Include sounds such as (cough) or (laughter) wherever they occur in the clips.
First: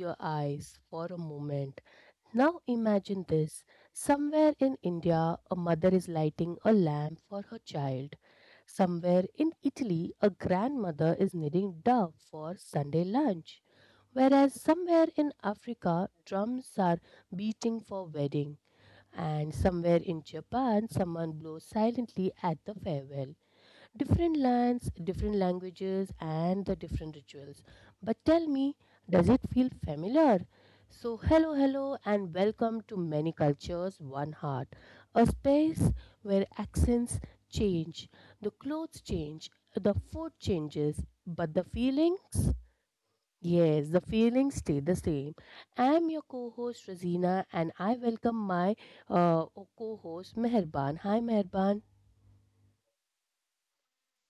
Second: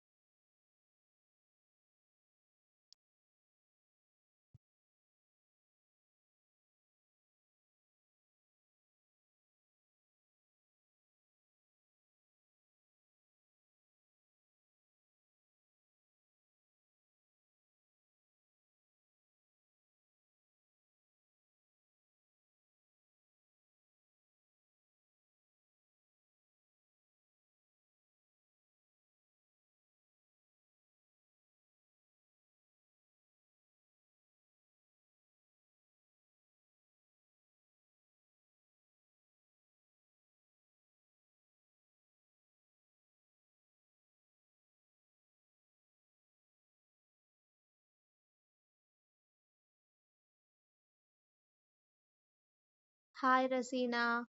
your eyes for a moment. Now imagine this. Somewhere in India, a mother is lighting a lamp for her child. Somewhere in Italy, a grandmother is kneading dough for Sunday lunch. Whereas somewhere in Africa, drums are beating for wedding. And somewhere in Japan, someone blows silently at the farewell. Different lands, different languages, and the different rituals. But tell me, does it feel familiar? So, hello, hello, and welcome to Many Cultures, One Heart, a space where accents change, the clothes change, the food changes, but the feelings? Yes, the feelings stay the same. I'm your co host, Razina, and I welcome my uh, co host, Meherban. Hi, Meherban. Hi, Rasina.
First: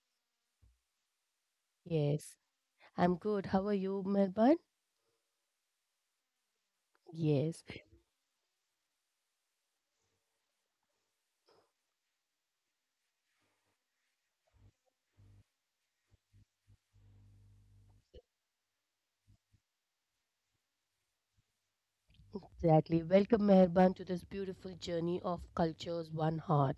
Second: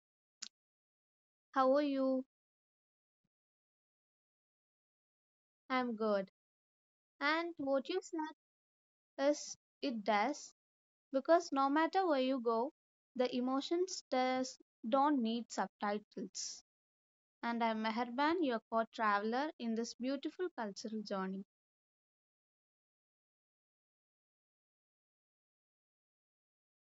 How are you? Yes, I'm good. How are you, Meherban? I'm good. And Yes, what you said is it does because no matter where you go, the emotions does don't need subtitles. And I'm Meherban, your co-traveler in this beautiful cultural journey. exactly. Welcome, Meherban, to this beautiful journey of cultures, one heart.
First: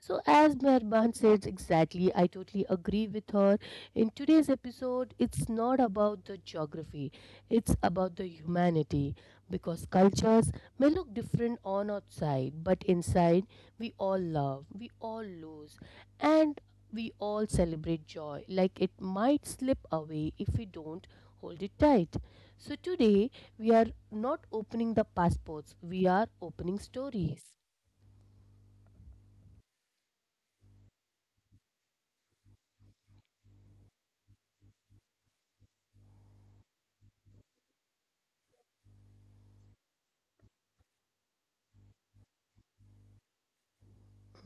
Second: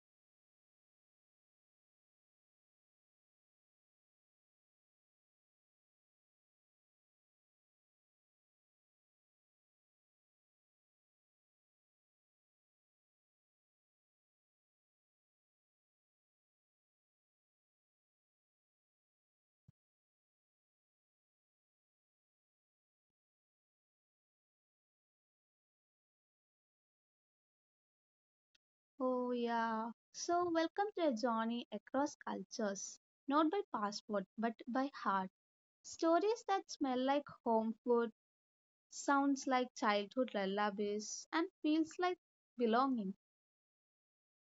So, as Meherban says exactly, I totally agree with her. In today's episode, it's not about the geography, it's about the humanity. Because cultures may look different on outside, but inside, we all love, we all lose, and we all celebrate joy. Like it might slip away if we don't hold it tight. So, today, we are not opening the passports, we are opening stories. Oh yeah. So welcome to a journey across cultures, not by passport but by heart. Stories that smell like home food, sounds like childhood lullabies, and feels like belonging.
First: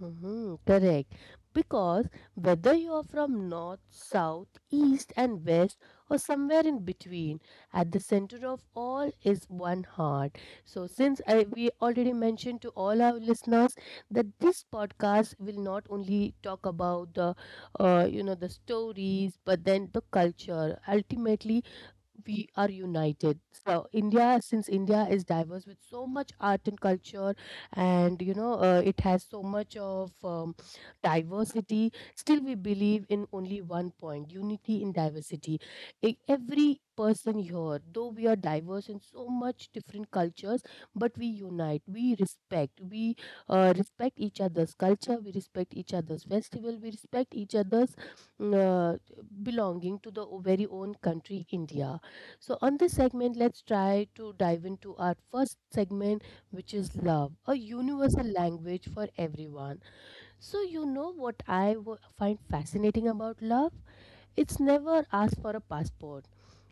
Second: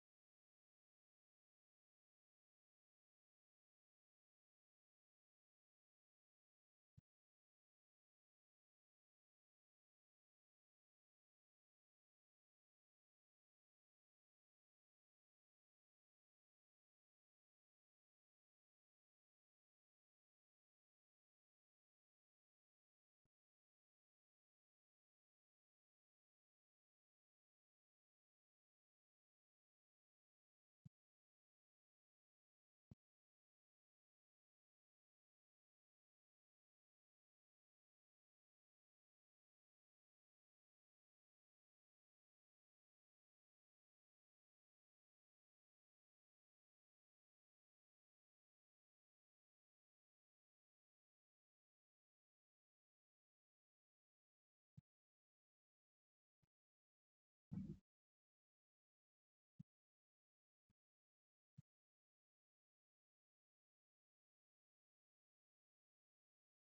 Mhm, correct. Because whether you are from north, south, east, and west, or somewhere in between, at the center of all is one heart. So, since we already mentioned to all our listeners that this podcast will not only talk about the stories, but then the culture. Ultimately, we are united. So India, since India is diverse with so much art and culture, and you know it has so much of diversity, still we believe in only one point: unity in diversity. Every person here, though we are diverse in so much different cultures, but we unite, we respect each other's culture, we respect each other's festival, we respect each other's mm, uh, belonging to the very own country, India. So, on this segment, let's try to dive into our first segment, which is love, a universal language for everyone. So, you know what I find fascinating about love? It's never asked for a passport,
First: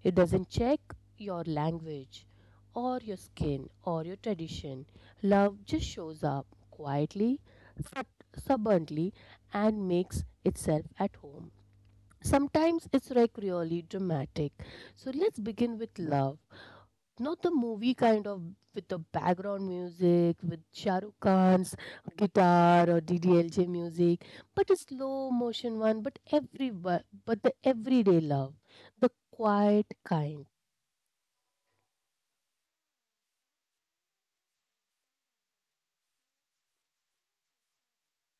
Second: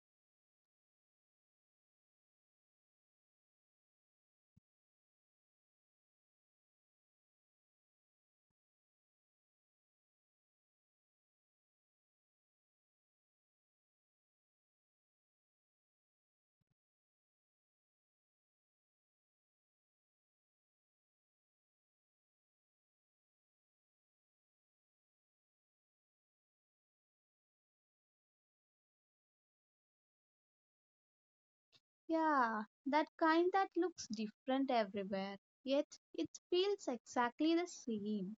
it doesn't check your language or your skin or your tradition. Love just shows up quietly, sub- stubbornly, and makes itself at home. Sometimes it's like really dramatic. So let's begin with love not the movie kind of with the background music with Shah Rukh Khan's guitar or DDLJ music, but a slow motion one. But the everyday love, the quiet kind, Yeah, that kind that looks different everywhere, yet it feels exactly the same.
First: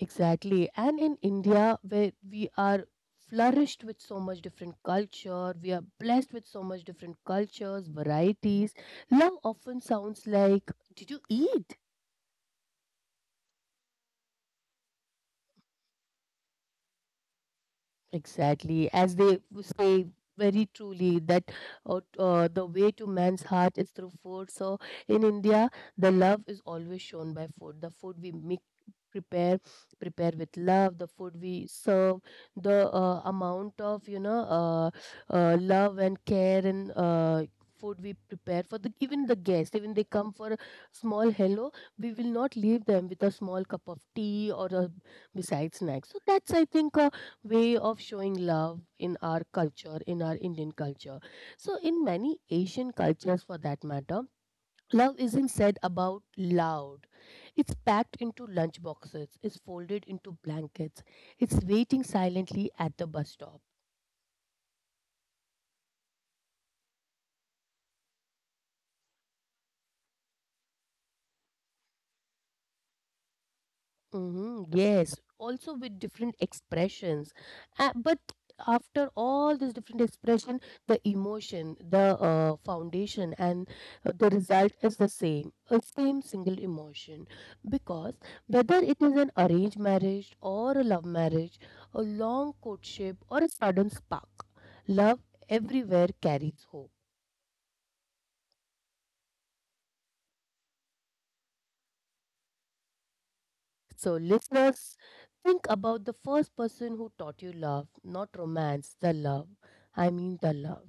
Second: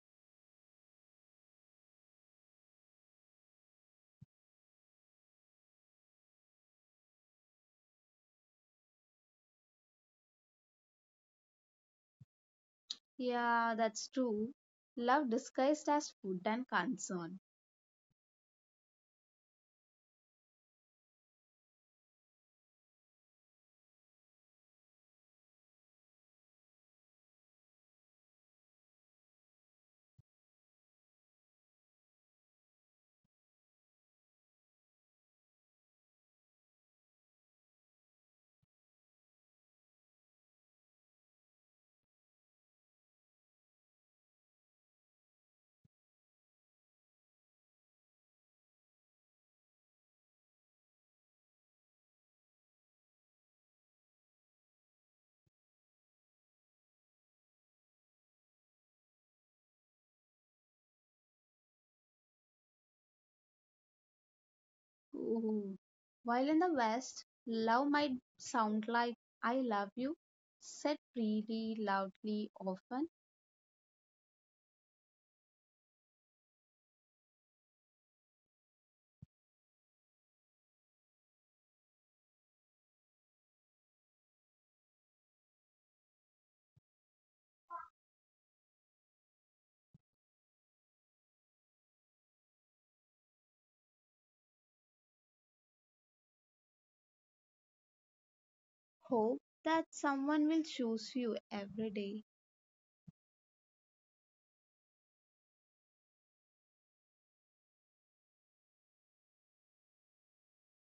exactly. And in India, where we are flourished with so much different culture, we are blessed with so much different cultures, varieties. Love often sounds like, "Did you eat?" Yeah, that's true. Love disguised as food and concern. Exactly, as they say very truly that the way to man's heart is through food. So in India, the love is always shown by food. The food we make, prepare, prepare with love. The food we serve, the amount of love and care and food we prepare for the even the guests. Even they come for a small hello, we will not leave them with a small cup of tea or a besides snacks. So that's I think way of showing love in our culture, in our Indian culture. So, in many Asian cultures for that matter, love isn't said about loud. It's packed into lunch boxes, it's folded into blankets, it's waiting silently at the bus stop. Ooh. While in the West, love might sound like I love you, said freely, loudly, often. Mhm, yes, also with different expressions. But after all this different expression, the emotion, the foundation, and the result is the same, a same single emotion. Because whether it is an arranged marriage or a love marriage, a long courtship or a sudden spark, love everywhere carries hope. Hope that someone will choose you every day. So, listeners, think about the first person who taught you love, not romance, the love. I mean, the love.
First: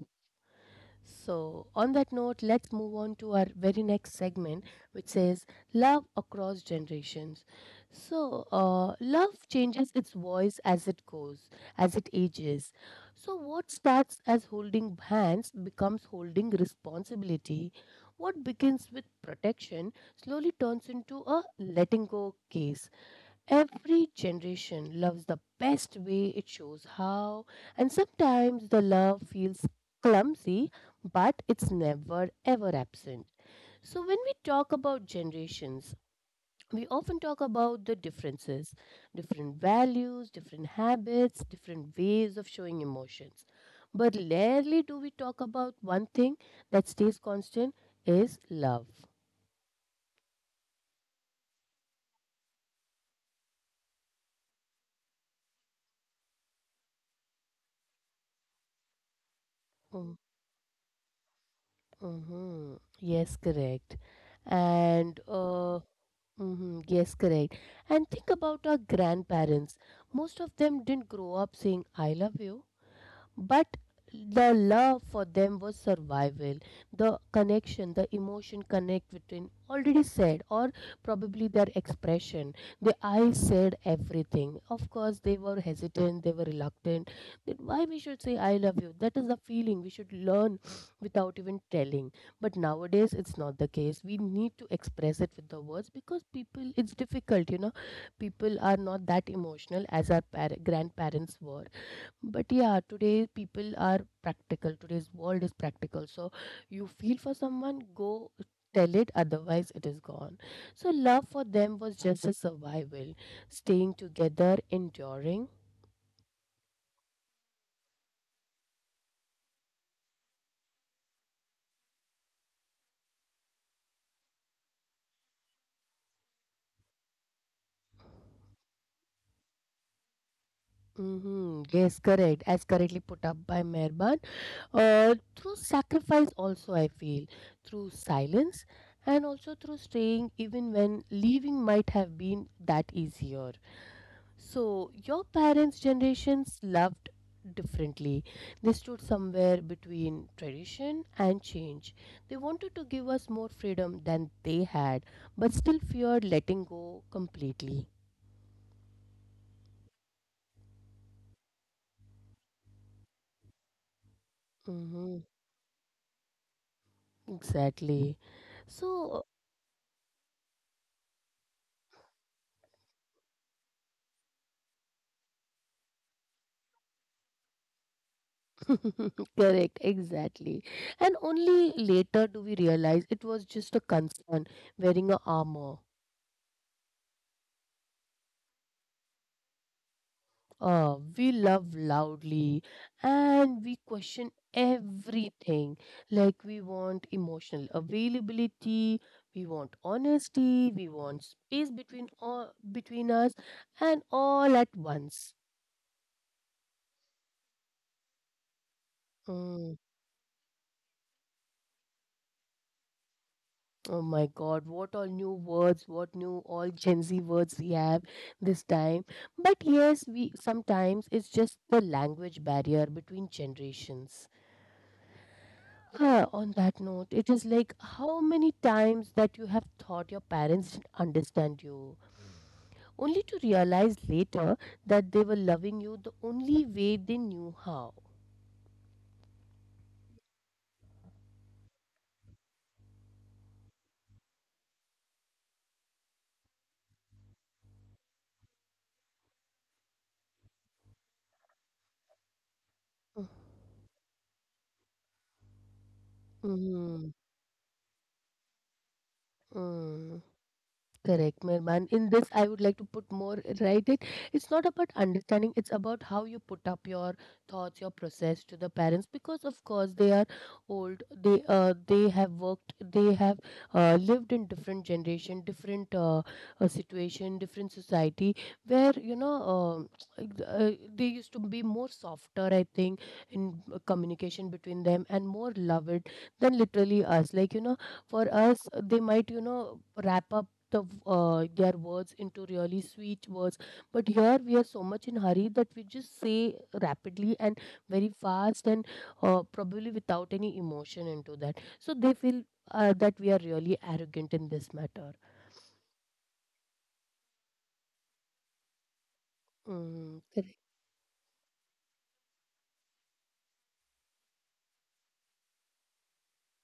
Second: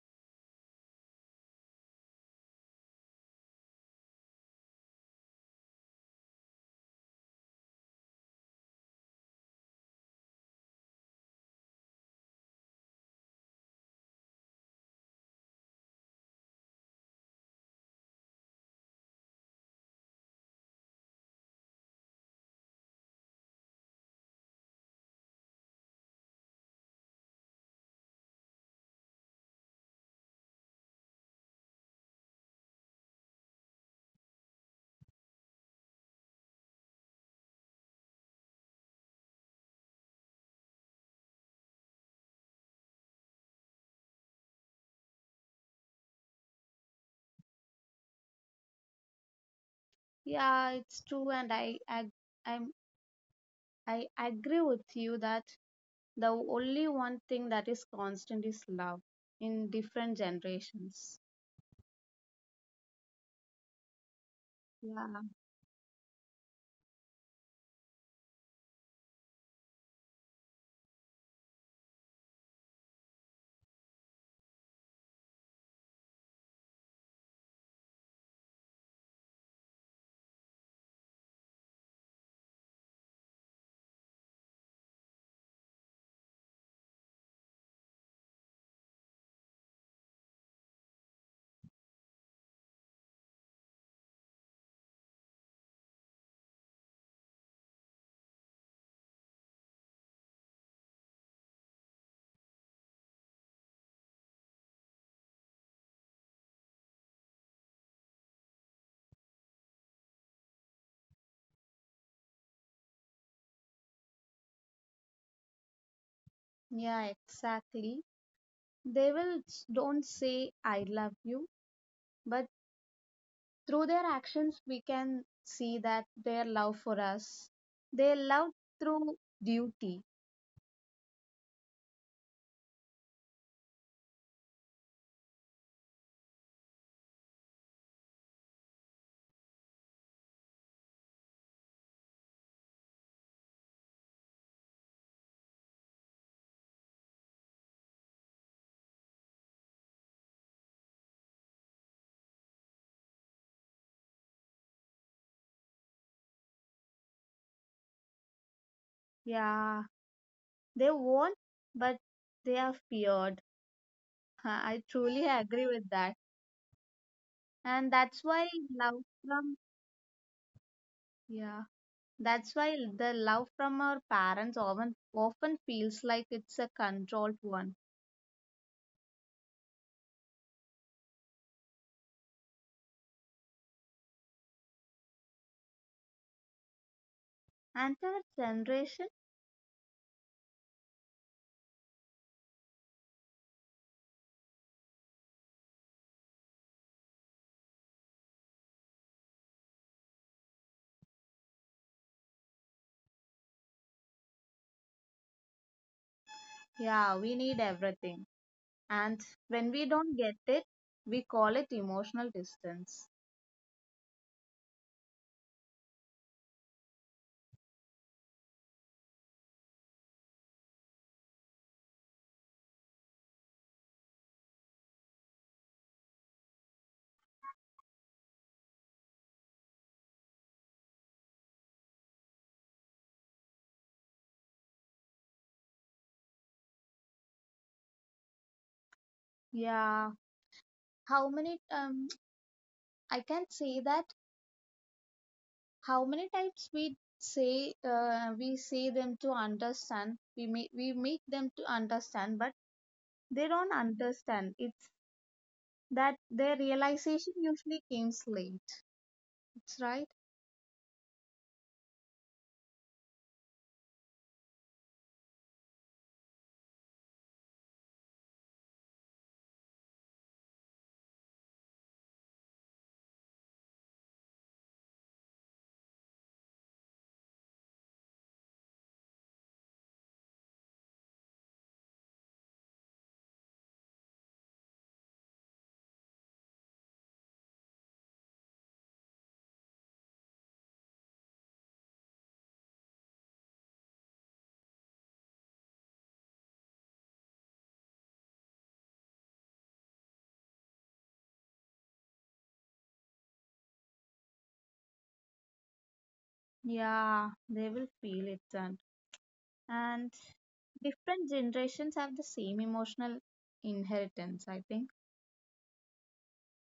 So, on that note, let's move on to our very next segment, which says Love Across Generations. So, love changes its voice as it goes, as it ages. So, what starts as holding hands becomes holding responsibility. What begins with protection slowly turns into a letting go case. Every generation loves the best way it shows how, and sometimes the love feels clumsy, but it's never ever absent. So, when we talk about generations, we often talk about the differences, different values, different habits, different ways of showing emotions. But rarely do we talk about one thing that stays constant is love. Yeah, it's true, and I'm, I agree with you that the only one thing that is constant is love in different generations. Mm-hmm. Yes, correct. Yeah, And Mm-hmm. Yes, correct. And think about our grandparents. Most of them didn't grow up saying, I love you. But the love for them was survival. The connection, the emotion connect between already said, or probably their expression. The I said everything. Of course, they were hesitant, they were reluctant. That why we should say I love you? That is the feeling we should learn without even telling. But nowadays, it's not the case. We need to express it with the words because people, it's difficult, you know. People are not that emotional as our grandparents were but yeah, today people are practical. Today's world is practical. So you feel for someone, go tell it, otherwise it is gone. So love for them was just a survival, staying together, enduring. yeah, exactly. They don't say I love you, but through their actions we can see that their love for us. They love through duty. Hmm, yes, correct. As correctly put up by Mehban. Through sacrifice, also, I feel, through silence, and also through staying, even when leaving might have been that easier. So, your parents' generations loved differently. They stood somewhere between tradition and change. They wanted to give us more freedom than they had, but still feared letting go completely. Yeah, they won't, but they are feared. (laughs) I Hmm. truly agree with that. And Exactly. that's why love So, from yeah. That's why the love from our parents often feels like it's a controlled one. (laughs) correct, exactly. And only later do we realize it was just a concern wearing a armor. And our generation, We love loudly and we question everything. Like, we want emotional availability, we want honesty, we want space between, all, between us, and all at once. yeah, we need everything. And when Mm, we don't get it, we call it emotional distance. oh my god, what all new words, what new all Gen Z words we have this time. But yes, we sometimes it's just the language barrier between generations. Yeah, on that note, it is like how many times that you have thought your parents didn't understand you, only to realize later that they were loving you the only way they knew how. Yeah, how many I can't say that how many times we say them to understand, we make them to understand, but they don't understand. It's That their Mm-hmm. realization usually comes late, it's right. Mm-hmm. Correct, Mirman. In this, I would like to put more, right? It, it's not about understanding, it's about how you put up your thoughts, your process to the parents because, of course, they are old. They have worked, they have lived in different generation, different situation, different society where, you know, they used to be more softer, I think, in communication between them and more loved than literally us. Like, you know, for us, they might, you know, wrap up their words into really sweet words but here we are so much in hurry that we just say rapidly and very fast and probably without any emotion into that so they feel that we are really arrogant in this matter. Yeah, they will feel it then. And Mm, correct, different generations have the same emotional inheritance, I think.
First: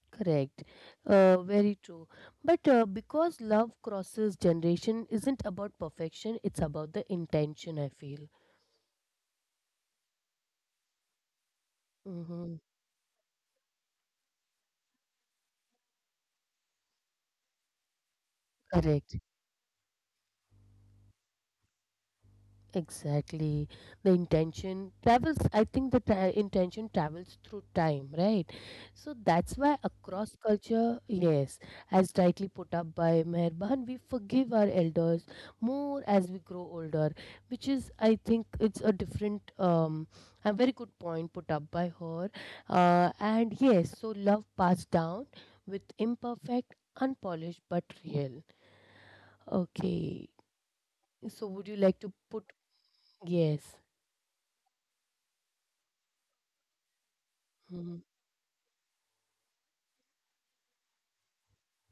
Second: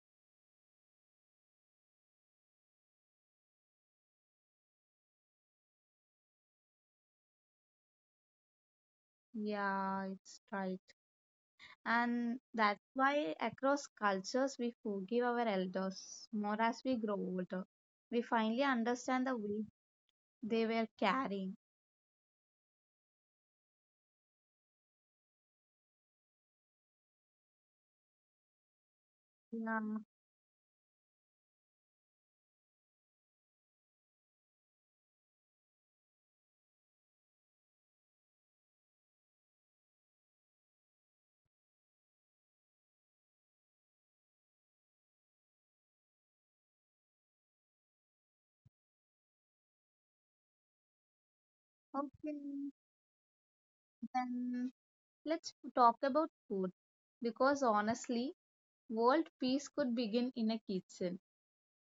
correct. Very true, but because love crosses generation isn't about perfection, it's about the intention I feel. Yeah, it's right. And Mm-hmm. that's why across cultures we forgive our elders more as we grow older. We finally Correct. understand the weight they were carrying. Exactly. The intention travels, I think intention travels through time, right? So that's why Yeah, across culture, yes, as rightly put up by Meherban, we forgive our elders more as we grow older, which is, I think, it's a different, a very good point put up by her. And yes, so love passed down with imperfect, unpolished, but real. Okay. So would you like to okay. put, yes. Then let's talk about food because Mm-hmm. honestly, world peace could begin in a kitchen.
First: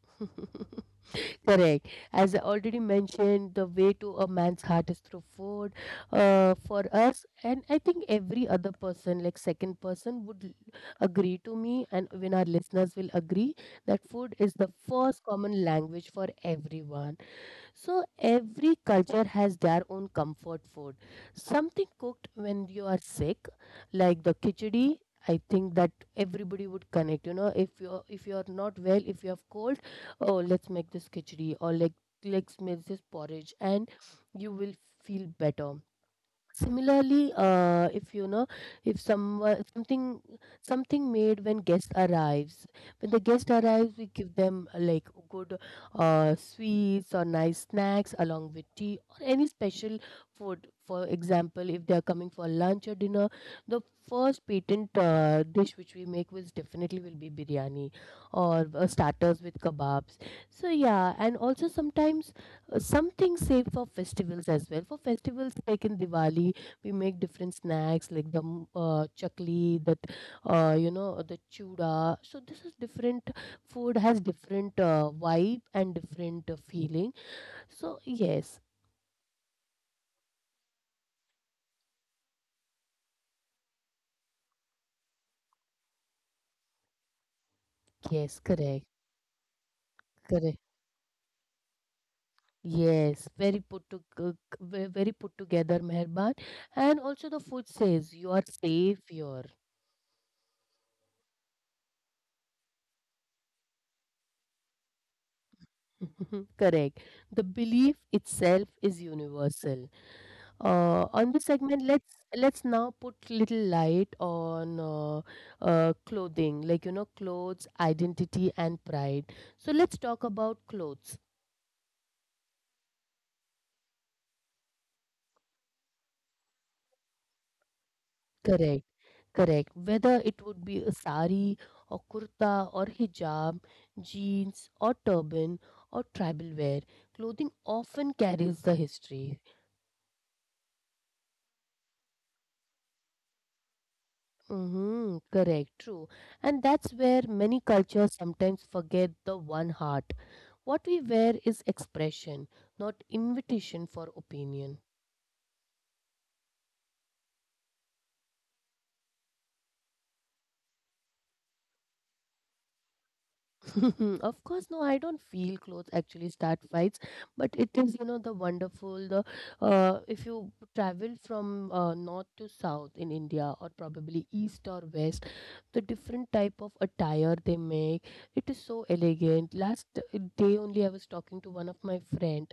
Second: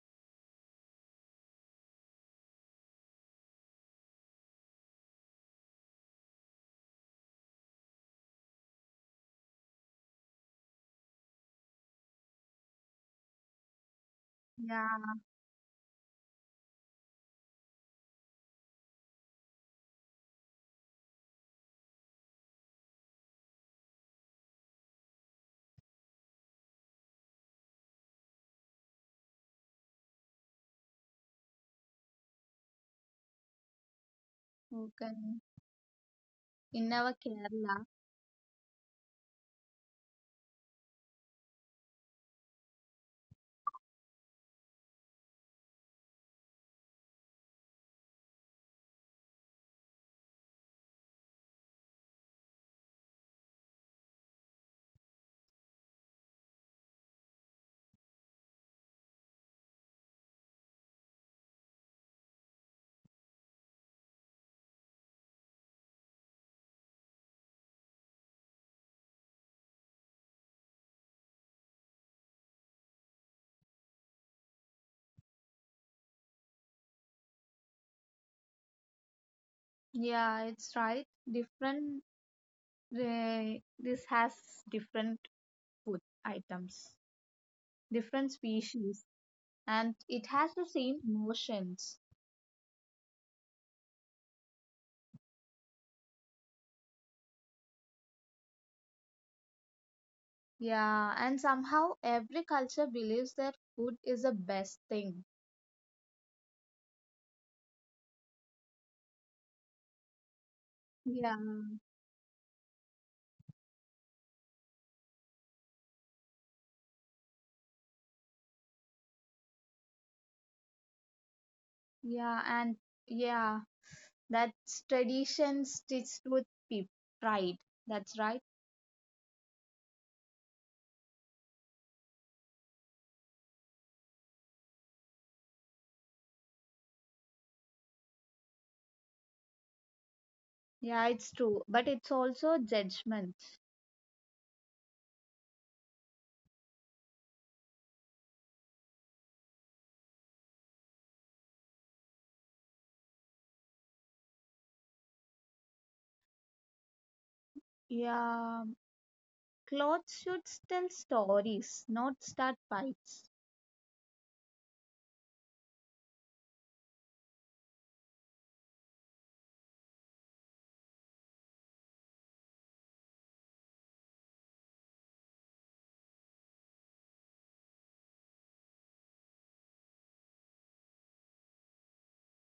(laughs) Correct. As I already mentioned, the way to a man's heart is through food. For us, and I think every other person, like second person, would agree to me, and even our listeners will agree that food is the Yeah, first common language for everyone. So every culture has their own comfort food. Something cooked when you are sick, like the khichdi. I think that everybody would connect. You know, if you're not well, if you have cold, oh, let's make this khichdi or like let's make this porridge, and you will okay. feel better. In our Similarly, Kerala. If you know, if something made when guest arrives, when the guest arrives, we give them like good sweets or nice snacks along with tea or any special food. For example, if they are coming for lunch or dinner, the first patent dish which we make was definitely will be biryani or starters with kebabs. So yeah, and also sometimes something safe for festivals as well. For festivals like in Diwali, we make different snacks like the chakli, that you know the chuda. So this is different food has different vibe and different feeling. So yes, Yeah, it's right. Different, uh, this has different food items, different yes, correct, species, and it has correct. the same emotions. Yes, very put to c- ve- very put together, Meherban, and also the food says you are safe. You're Yeah, and somehow every culture believes that food is the best thing. (laughs) correct. The belief itself is universal. On Yeah, this segment, let's now put little light on clothing, like you know, clothes, identity, and pride. So let's talk about clothes. yeah, and yeah, that's tradition stitched with people. Pride. That's right. Correct, correct. Whether it would be a sari or kurta or hijab, jeans or turban or tribal wear, clothing often carries the history. Yeah, it's true. But it's also judgment. Mm-hmm, correct, true. And that's where many cultures sometimes forget the one heart. What we wear is expression, not invitation for opinion. Yeah. Clothes should tell stories, not start fights. (laughs) of course, no, I don't feel clothes actually start fights, but it is, you know, the wonderful, the if you travel from north to south in India or probably east or west, the different type of attire they make, it is so elegant. Last day only I was talking to one of my friend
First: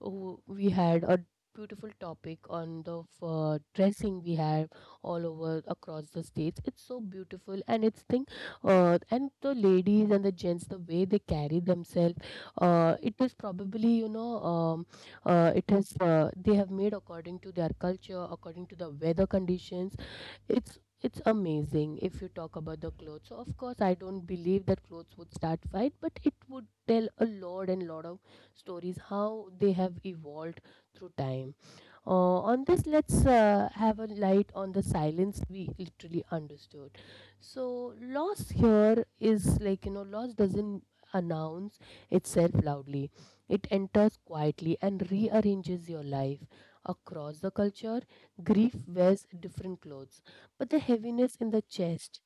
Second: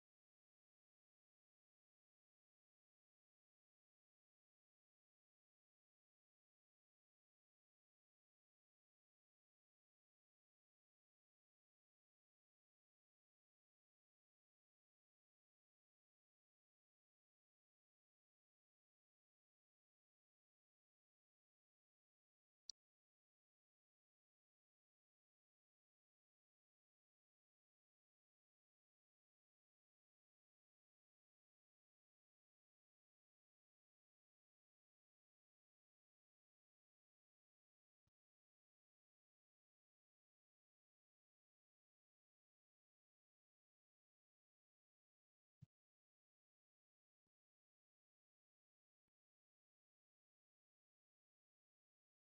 we had a beautiful topic on the dressing we have all over across the states, it's so beautiful and it's thing and the ladies and the gents, the way they carry themselves, it is probably, you know, it is they have made according to their culture, according to the weather conditions. it's it's amazing if you talk about the clothes. So of course, I don't believe that clothes would start fight, but it would tell a lot and lot of stories how they have evolved through time. On this, let's have a light on the silence we literally understood. So, loss here is like, you know, loss doesn't announce itself loudly, it enters quietly and rearranges your life. Across the culture, grief wears different clothes, but the heaviness in the chest,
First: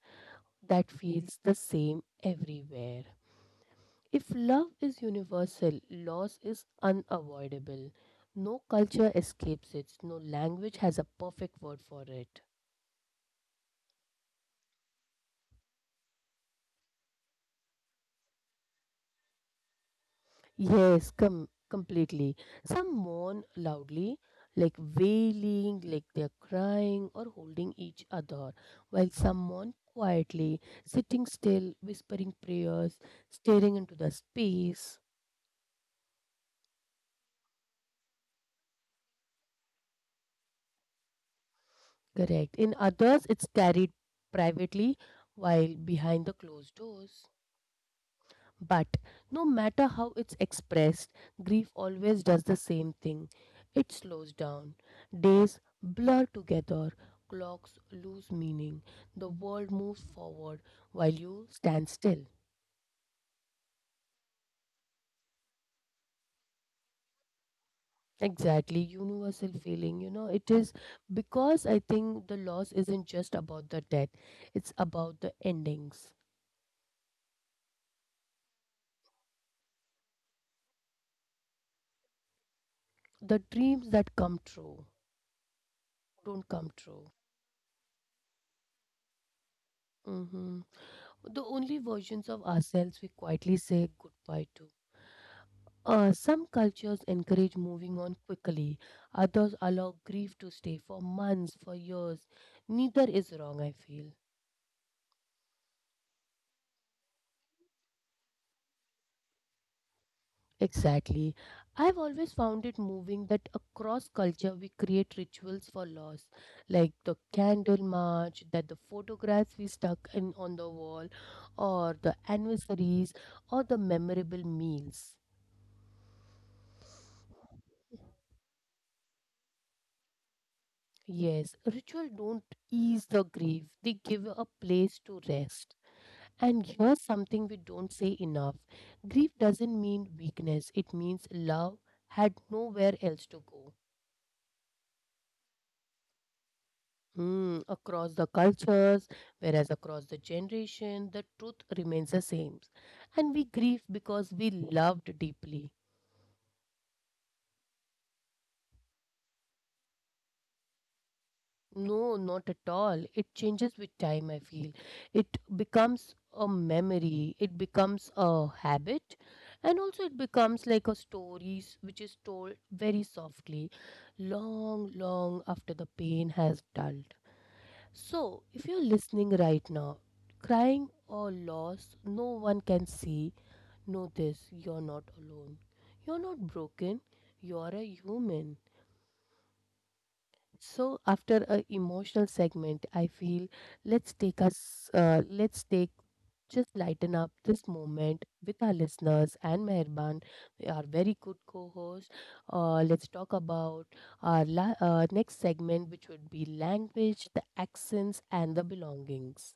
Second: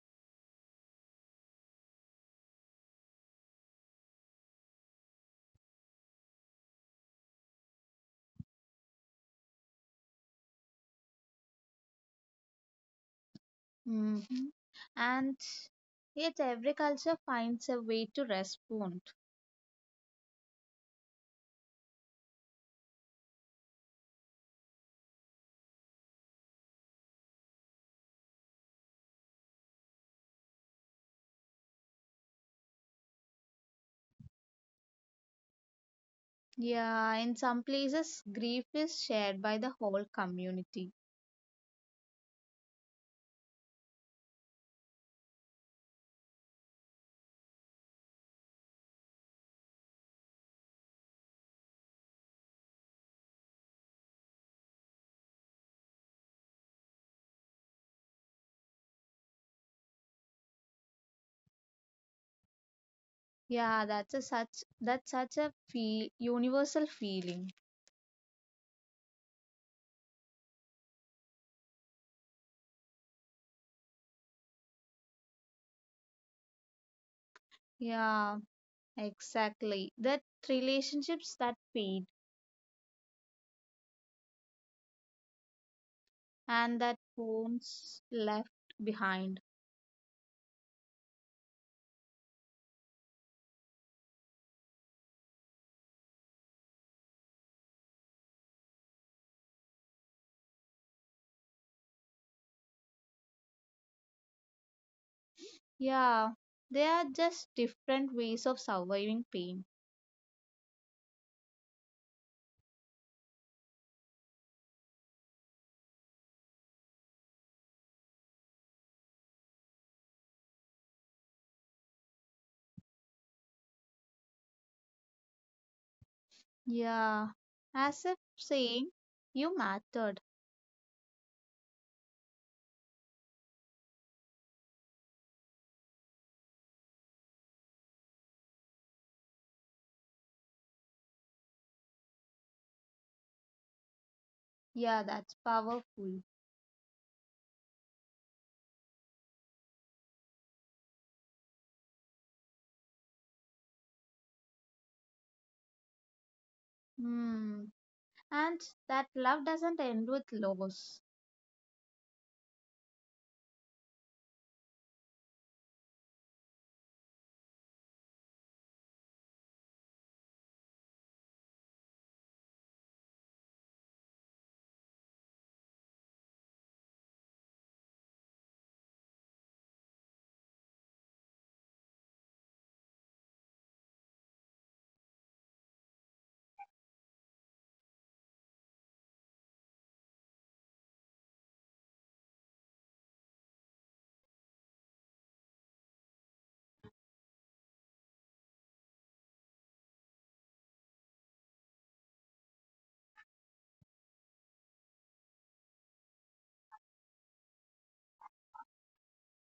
that feels the same everywhere. If love is universal, loss is unavoidable. No culture escapes it, no language has a perfect word for it. Mm-hmm. And yet, every culture finds a way to respond. Yes, completely. Some mourn loudly, like wailing, like they're crying or holding each other, while some mourn quietly, sitting still, whispering prayers, staring into the space. Yeah, in some places, grief is shared by the whole community. Correct. In others, it's carried privately while behind the closed doors. But no matter how it's expressed, grief always does the same thing. It slows down. Days blur together. Clocks lose meaning. The world moves forward while you stand still. Yeah, that's such a feel universal feeling. Exactly, universal feeling. You know, it is because I think the loss isn't just about the death, it's about the endings. Yeah, exactly. That relationships that fade The dreams that come true don't come and that true. wounds left behind. Hmm. The only versions of ourselves we quietly say goodbye to. Some cultures encourage moving on quickly, others allow grief to stay for months, for years. Neither is wrong, I feel. Yeah, they are just different ways of surviving pain. Exactly. I've always found it moving that across culture we create rituals for loss, like the candle march, that the photographs we stuck in on the wall, or the anniversaries, or the memorable meals. Yeah, as if saying you mattered. Yes, ritual don't ease the grief, they give a place to rest. And here's something we don't say enough, grief doesn't mean weakness, it means love had nowhere else to go. Yeah, that's powerful. Hmm, across the cultures, whereas across the generation, the truth remains the same. And we grieve because we loved deeply. Hmm. And that love doesn't end with loss. No, not at all. It changes with time, I feel. It becomes a memory, it becomes a habit, and also it becomes like a story which is told very softly, long, long after the pain has dulled. So, if you're listening right now, crying or loss, no one can see, know this, you're not alone. You're not broken, you're a human. So after a emotional segment, I feel let's take just lighten up this moment with our listeners and Meherban, our very good co-host. Let's talk about our next segment, which would be language, the accents, and the belongings.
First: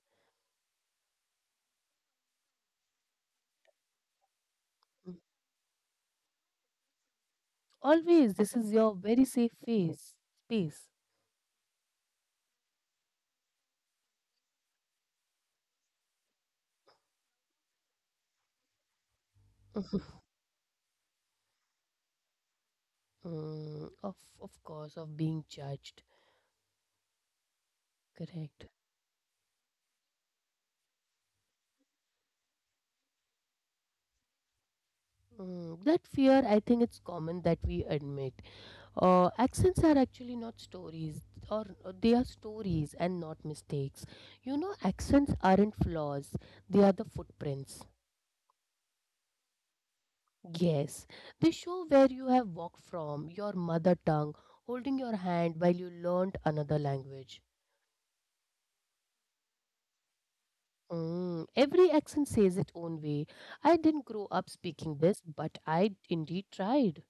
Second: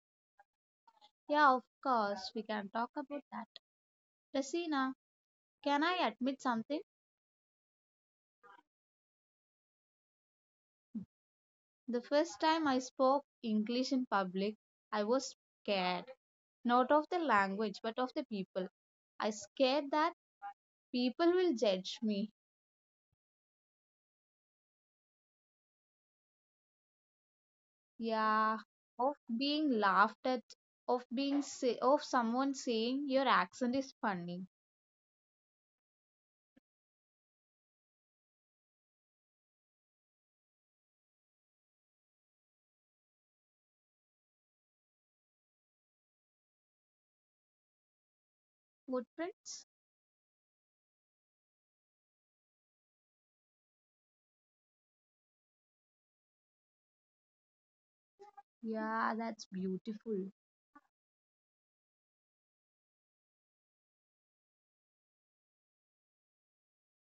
Yeah, of course, we can talk about that. Rasina, Mm. can I admit something? Always, this is your very safe face space. The first time I spoke English in public, I was scared. Not of the language, but of the people. I scared that (laughs) people will judge me. Mm, of course, of being judged. Yeah, Correct. of being laughed at, of someone saying your accent is funny. Mm, that fear, I think it's common that we admit. Accents are actually not stories, or they are stories and not mistakes. You know, accents aren't flaws, they are the footprints. Footprints? Yes, they show where you have walked from, your mother tongue, holding your hand while you learned another language. Yeah, that's beautiful. Mm, every accent says its own way. I didn't grow up speaking this, but I indeed tried.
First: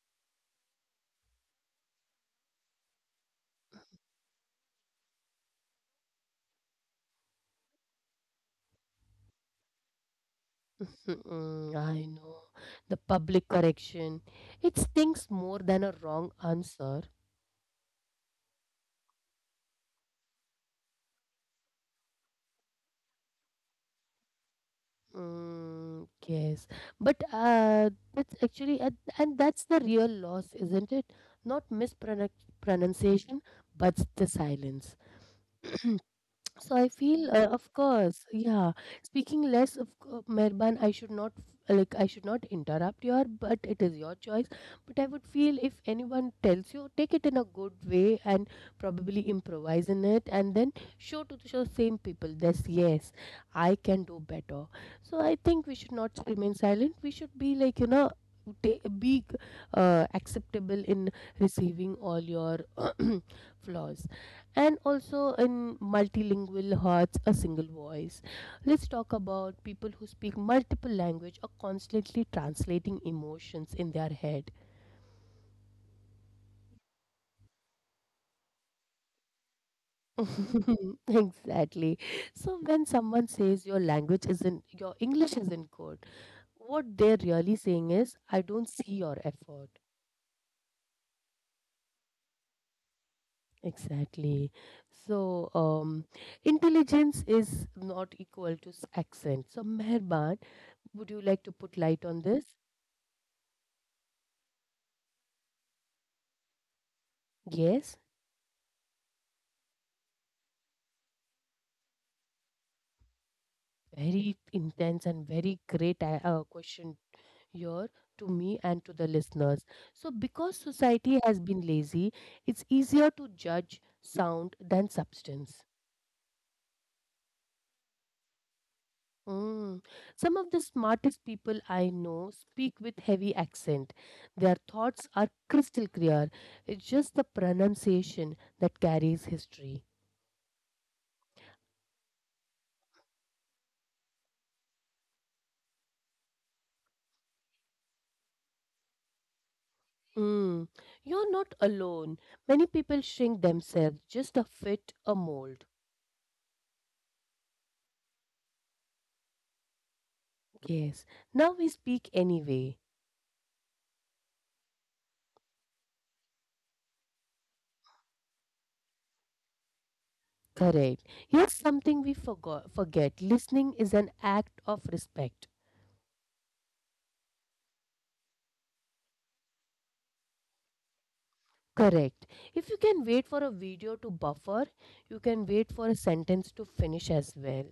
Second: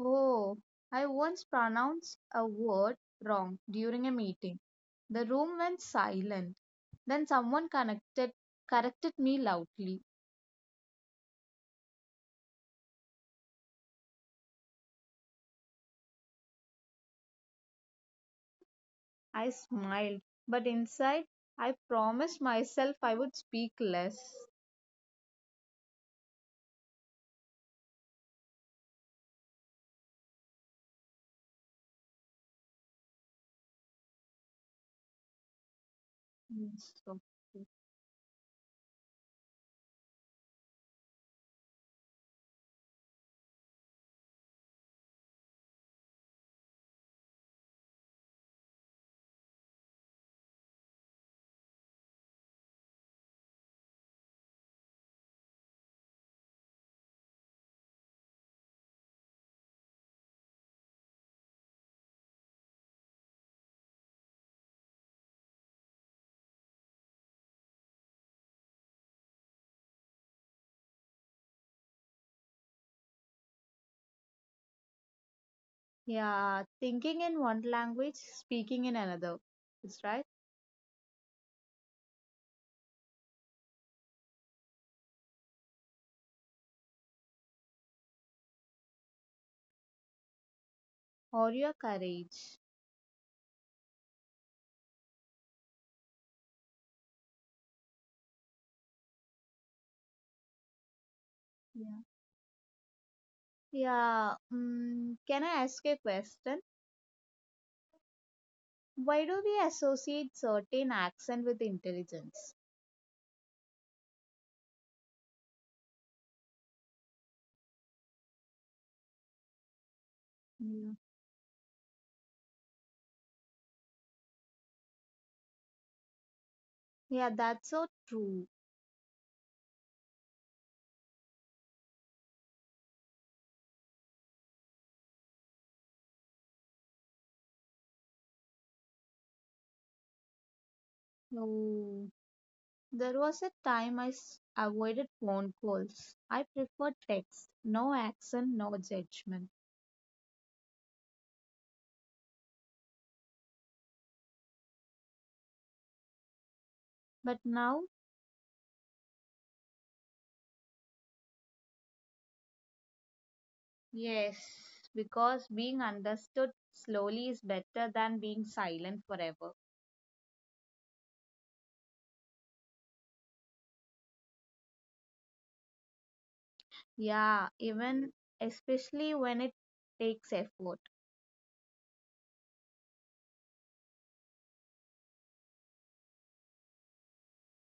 Oh, I once pronounced a word wrong during a meeting. The room went silent. Then corrected me loudly. Mm, I know. The public correction. It stings more than a wrong answer. I smiled, but inside I promised myself I would speak less. Mm, yes. But that's actually, and that's the real loss, isn't it? Not mispronunciation, but the silence. (clears throat) Mm, So I so feel, cool. of course, yeah. Speaking less of Mehban, I should not like I should not interrupt your, but it is your choice. But I would feel if anyone tells you, take it in a good way and probably improvise in it, and then show to the show same people this. Yes, I can do better. So I think we should not remain silent. We should be like, you know, ta- be acceptable in receiving all your (clears throat) flaws, and also in multilingual hearts a single voice. Let's talk about people who speak multiple language are constantly translating emotions in their head. Yeah, thinking in one language, speaking in another. It's right. (laughs) Exactly. So when someone says your language isn't your english isn't good, what they're really saying is, I don't see your effort. Or your courage. Exactly. So intelligence is not equal to accent. So Meherban, would you like to put Yeah. light on this? Yeah. Mm, can I ask a question? Yes, Why do we associate certain accent with intelligence? very intense and very great question here to me and to the listeners. So, because Yeah. society has been lazy, it's easier to judge sound than substance. Yeah, that's so true. Mm. Some of the smartest people I know speak with heavy accent. Their thoughts are crystal clear. It's just the pronunciation that carries history. Oh. There was a time avoided phone calls. I prefer text. No accent, no judgment. Mm. You're not alone. Many people shrink themselves just to fit a mold. But now, Yes. Now we speak anyway. yes, because being understood slowly is better than being silent forever. Correct. Here's something we forgot forget. Listening is an act of respect. Yeah, even especially when it takes effort. Correct. If you can wait for a video to buffer, you can wait for a sentence to finish as well.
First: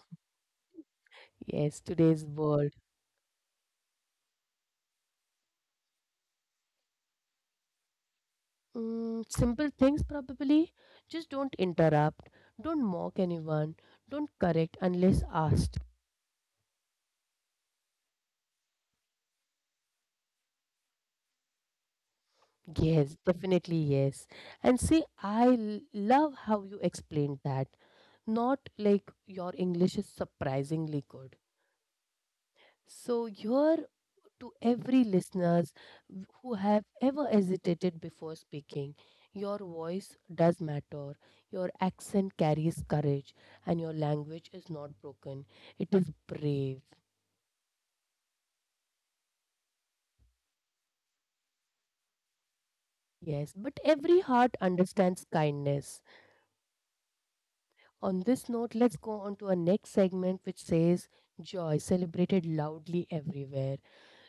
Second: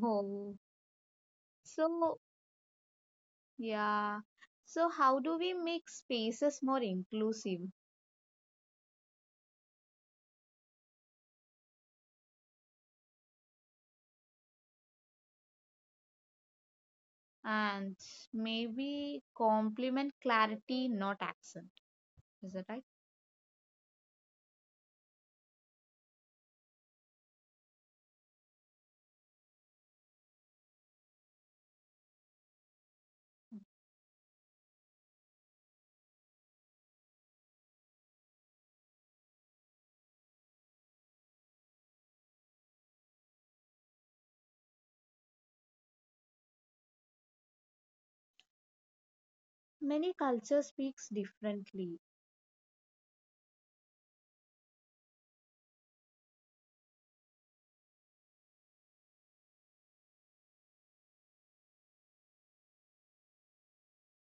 Oh, Yes, so today's world. yeah. So, how do we make spaces more inclusive, Mm, simple things probably. Just don't interrupt. Don't mock anyone. Don't correct unless asked. and maybe complement clarity, not accent? Is that right? Yes, definitely yes. And see, love how you explained that. Not like your English is surprisingly good. So here to every listeners who have ever hesitated before speaking, your voice does matter. Your accent carries courage and your language is not broken. It is brave. Many cultures speaks differently. Yes, but every heart understands kindness. On this note, let's go on to our next segment, which says joy celebrated loudly everywhere.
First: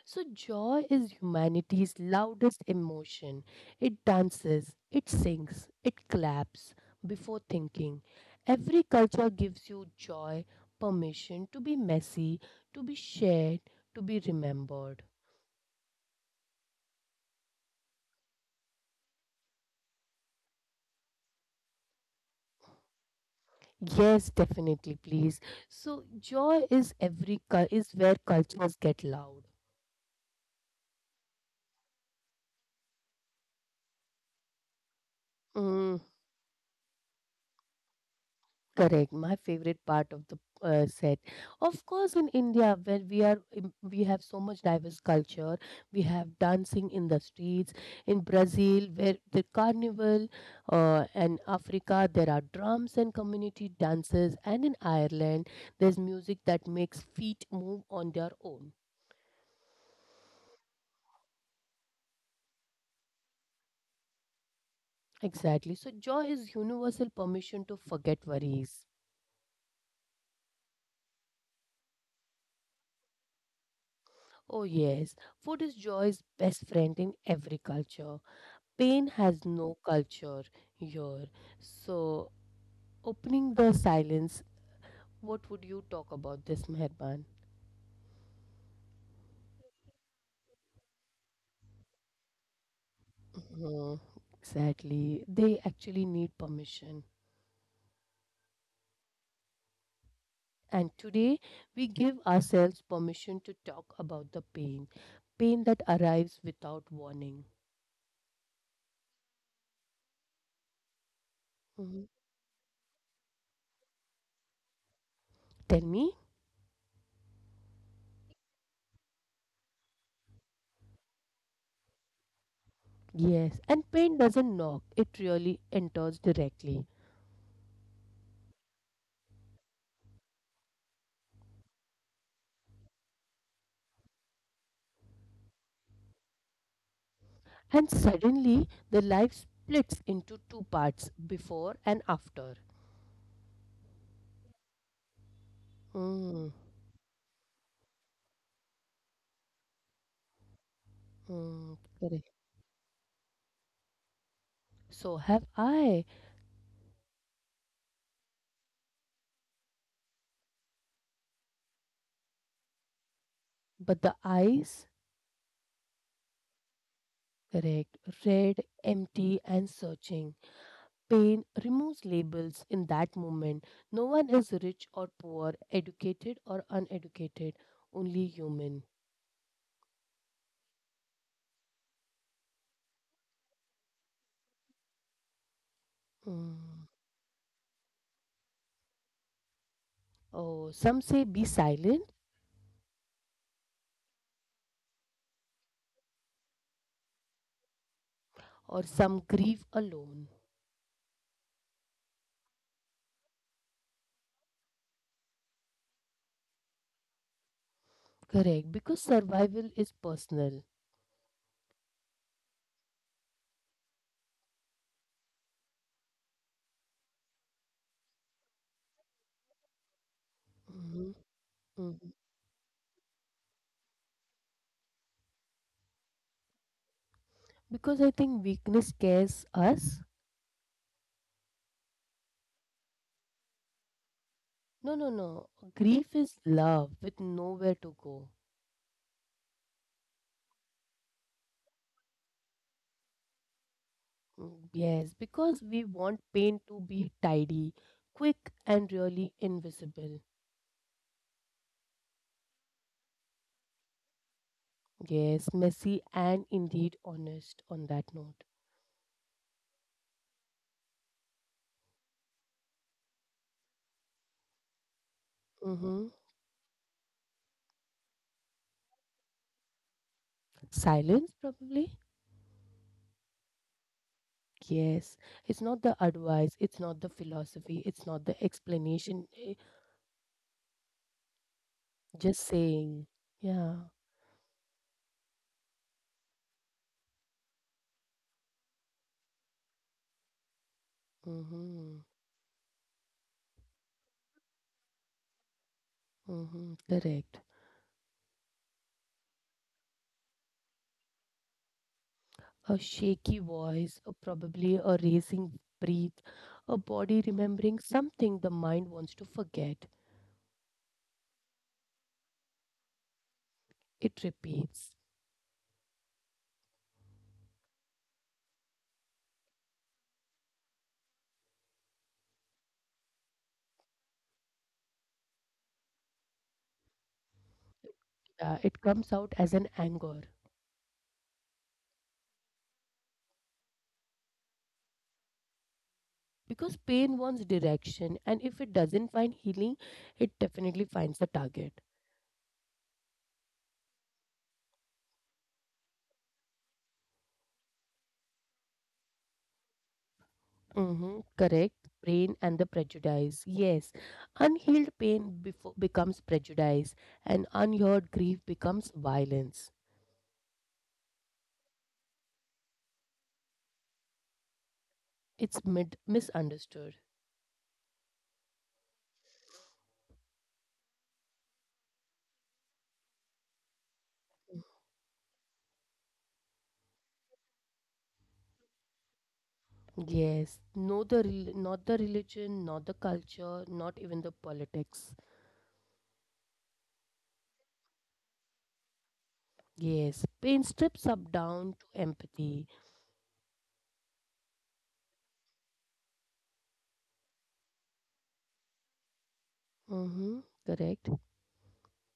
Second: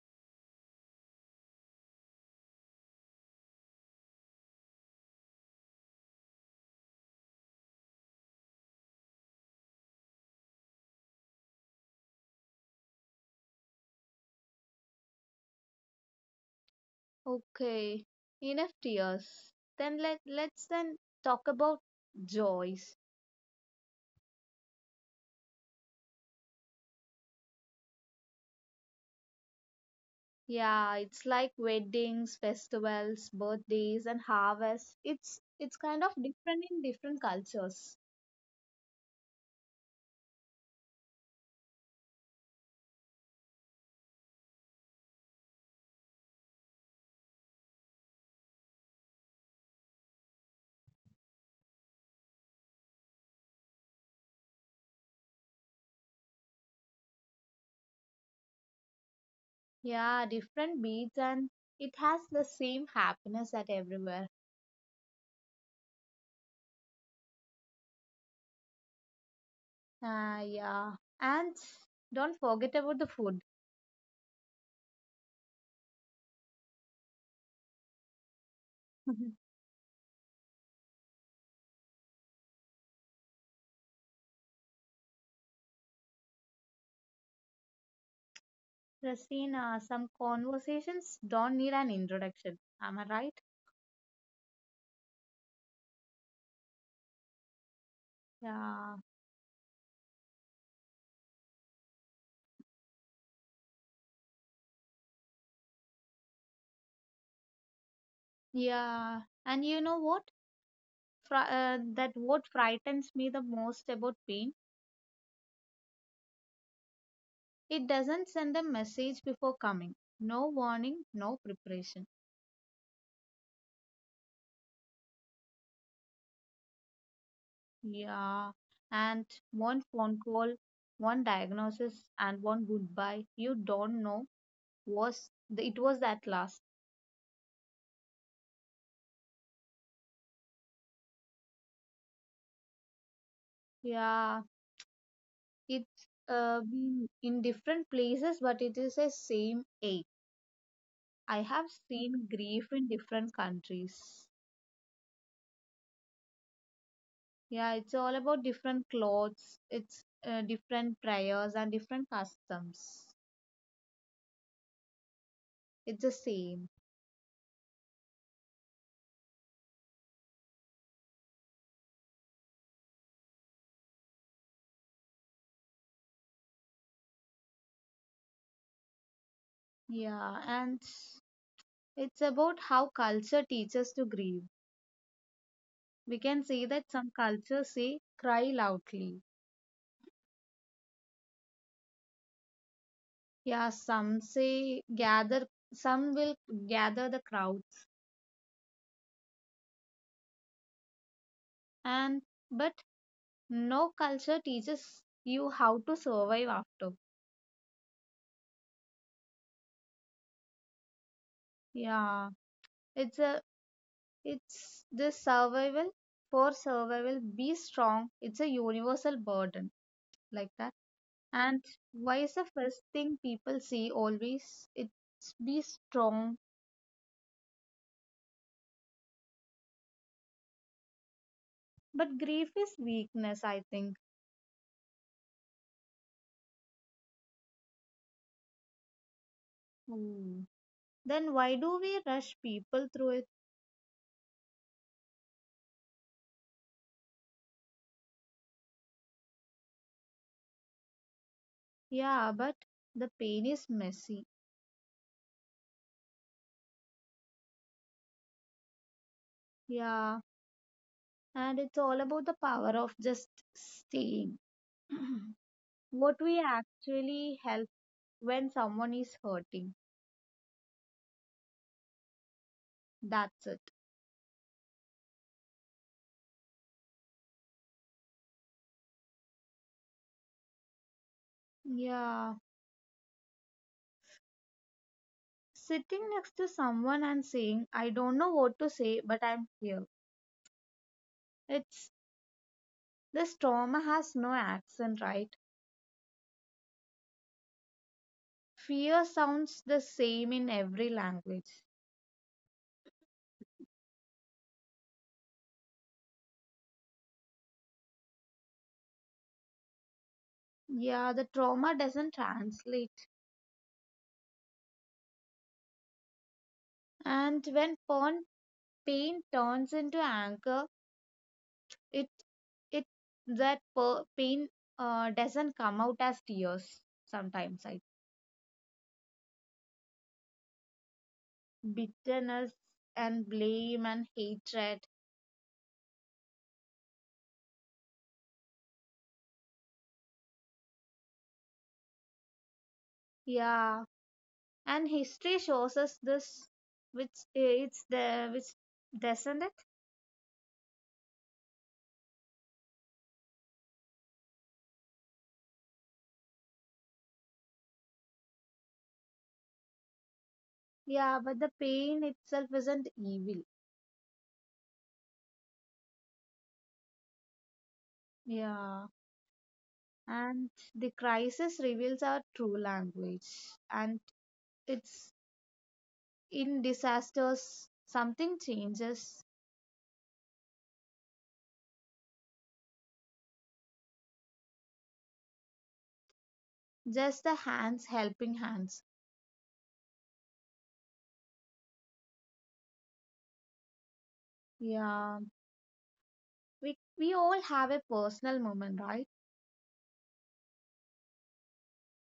So, joy is humanity's loudest emotion. It dances, it sings, it claps before thinking. Every culture gives you joy, permission to be messy, to be shared, to be remembered. Okay, enough tears. Then let's then talk about joys. Yes, definitely, please. So, joy is every cul- is where cultures get loud. Yeah, it's like weddings, festivals, birthdays, and harvests. It's Mm, kind of different in different cultures. correct. My favorite part of the set, of course, in India, where we are, we have so much diverse culture. We have dancing in the streets. In Brazil, where the carnival, and Africa, there are drums and community dances. And in Ireland, there's music that makes feet move on their own. Yeah, different beats, and it has the same happiness at everywhere. Exactly. So joy is universal permission to forget worries. Ah, yeah, and don't forget about the food. Oh yes, food is joy's best friend in every culture. Pain has (laughs) no culture here. So, opening the silence, what would you talk about this, Meherban? Christina, some conversations don't need an introduction. Am I right? Mhm, exactly. They actually need permission. Yeah, And today, we give ourselves permission to talk about the pain, pain that arrives without warning. yeah. And you know what? Mhm. That what frightens me the most about pain, Tell me? it doesn't send a message before coming. No warning, no preparation. Yes. And pain doesn't knock, it really enters directly. Yeah, and one phone call, one diagnosis, and one goodbye. You don't know it was that last. And suddenly, the life splits into two parts, before and after. Yeah, it's Mm. Been in different places, but it is the same ache. I have Mm, seen correct. grief in different countries. So have I. Yeah, it's all about different clothes. It's Different prayers and different customs. But the eyes, It's the same. correct, red, empty, and searching. Pain removes labels in that moment. No one is rich or poor, educated or uneducated, only human. Yeah, and it's about how culture teaches to grieve. We can say Mm. that some cultures say cry loudly. Oh, some say be silent, Yeah, some say gather, some will gather the crowds. or some grieve alone. And but no culture teaches you how to survive after. Correct, because survival is personal. Yeah, it's a it's this survival for survival. Be strong. It's a universal burden like that. Mhm, And mhm. why is the first thing people see always? It's be strong. Because I think weakness scares us. But grief is weakness, I think. No, no, no. Grief is love with nowhere to go. Hmm. Then why do we rush people through it? Mm, yes, because we want pain to be tidy, quick, and really invisible. Yeah, but the pain is messy. Yes, messy and indeed honest on that note. Yeah, and it's all about the power of just staying. (clears throat) Mm-hmm. What we actually help when someone is hurting. Silence, probably. That's it. Yes, it's not the advice, it's not the philosophy, it's not the explanation, eh, Yeah. just saying. Yeah. Sitting next to someone and saying, I don't know what to say, but I'm here. It's Mm-hmm. The trauma has no accent, right? Mm-hmm. Correct. Fear sounds the same in every language. A shaky voice, or probably a racing breath, a body remembering something the mind wants to forget. Yeah, the trauma doesn't translate. It repeats. And pain turns into anger, it it pain doesn't come out as tears. Sometimes, I Yeah, it comes out as an anger bitterness and blame and hatred. because pain wants direction, and if it doesn't find healing, it definitely finds the target. Yeah, and history shows us this, which it's the which doesn't it? Mm-hmm, correct. Pain and the prejudice. Yes, unhealed becomes prejudice, and unheard grief becomes violence. Yeah, but the pain itself isn't evil. It's misunderstood. Yeah. And the crisis reveals our true language. And it's in disasters, something changes. Yes, no the not the religion, not the culture, not even the politics. Just the hands helping hands. Yes, pain strips up down to empathy. Yeah. We all have a personal moment, right? Mm-hmm, correct.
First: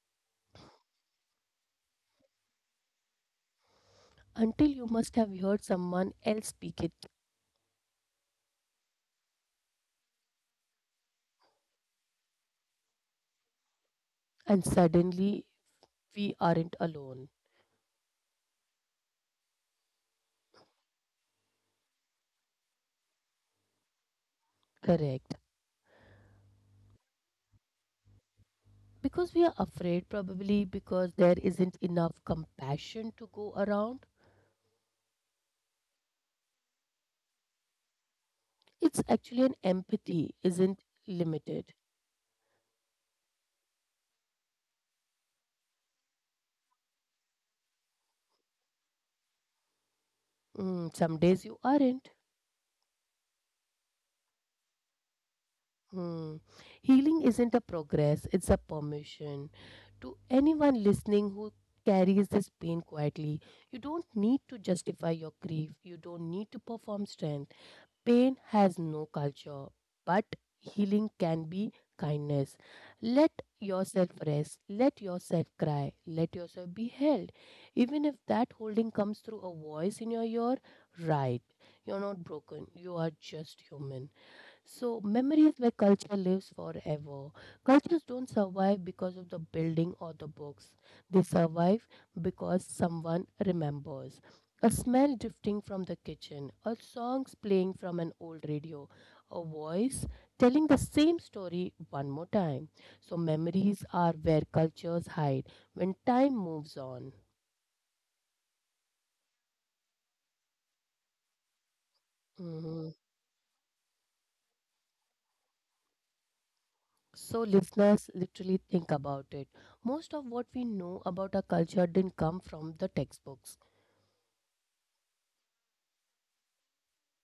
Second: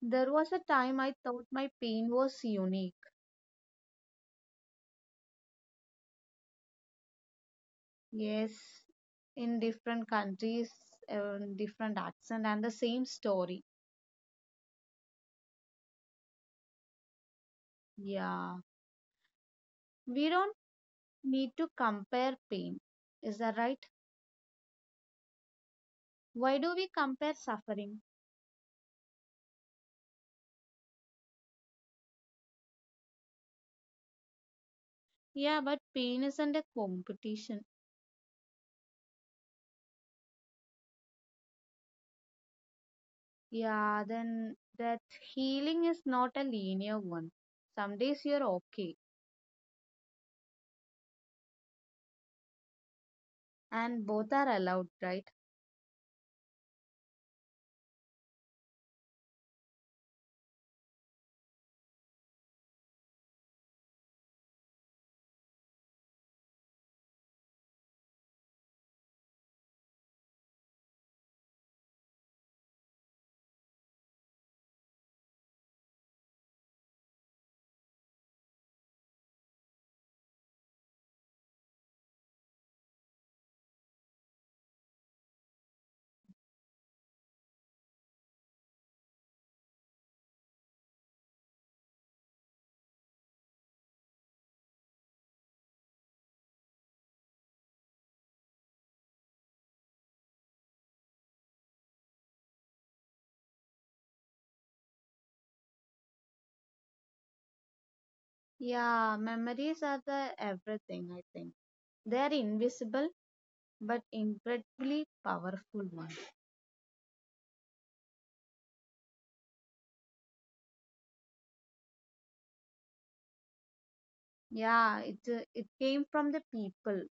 There was a time I thought my pain was unique. Until you must have heard someone else speak it, Yes. In different countries, different accent, and the same story. and suddenly we aren't alone. Yeah, we don't need to compare pain. Is that right? Correct. Why do we compare suffering? Because we are afraid, probably because there isn't enough compassion to go around. Yeah, but pain isn't a competition. It's actually an empathy, isn't limited. Yeah, then that healing is not a linear one. Some days you're okay, Mm, some days you aren't. and both are allowed, right? Hmm. Healing isn't a progress, it's a permission. To anyone listening who carries this pain quietly, you don't need to justify your grief, you don't need to perform strength. Pain has no culture, but healing can be kindness. Let yourself rest, let yourself cry, let yourself be held. Even if that holding comes through a voice in your ear, right, you're not broken, you are just human. So, memories where culture lives forever. Cultures don't survive because of the building or the books, they survive because someone remembers. A smell drifting from the kitchen, a song playing from an old radio, a voice telling the same story one more time. So, memories are where cultures hide when time moves on. Yeah, memories are the everything, I think. They are Mm-hmm. invisible but incredibly powerful ones. So, listeners, literally think about it. Most of what we know about our culture didn't come from the textbooks. Yeah, it came from the people.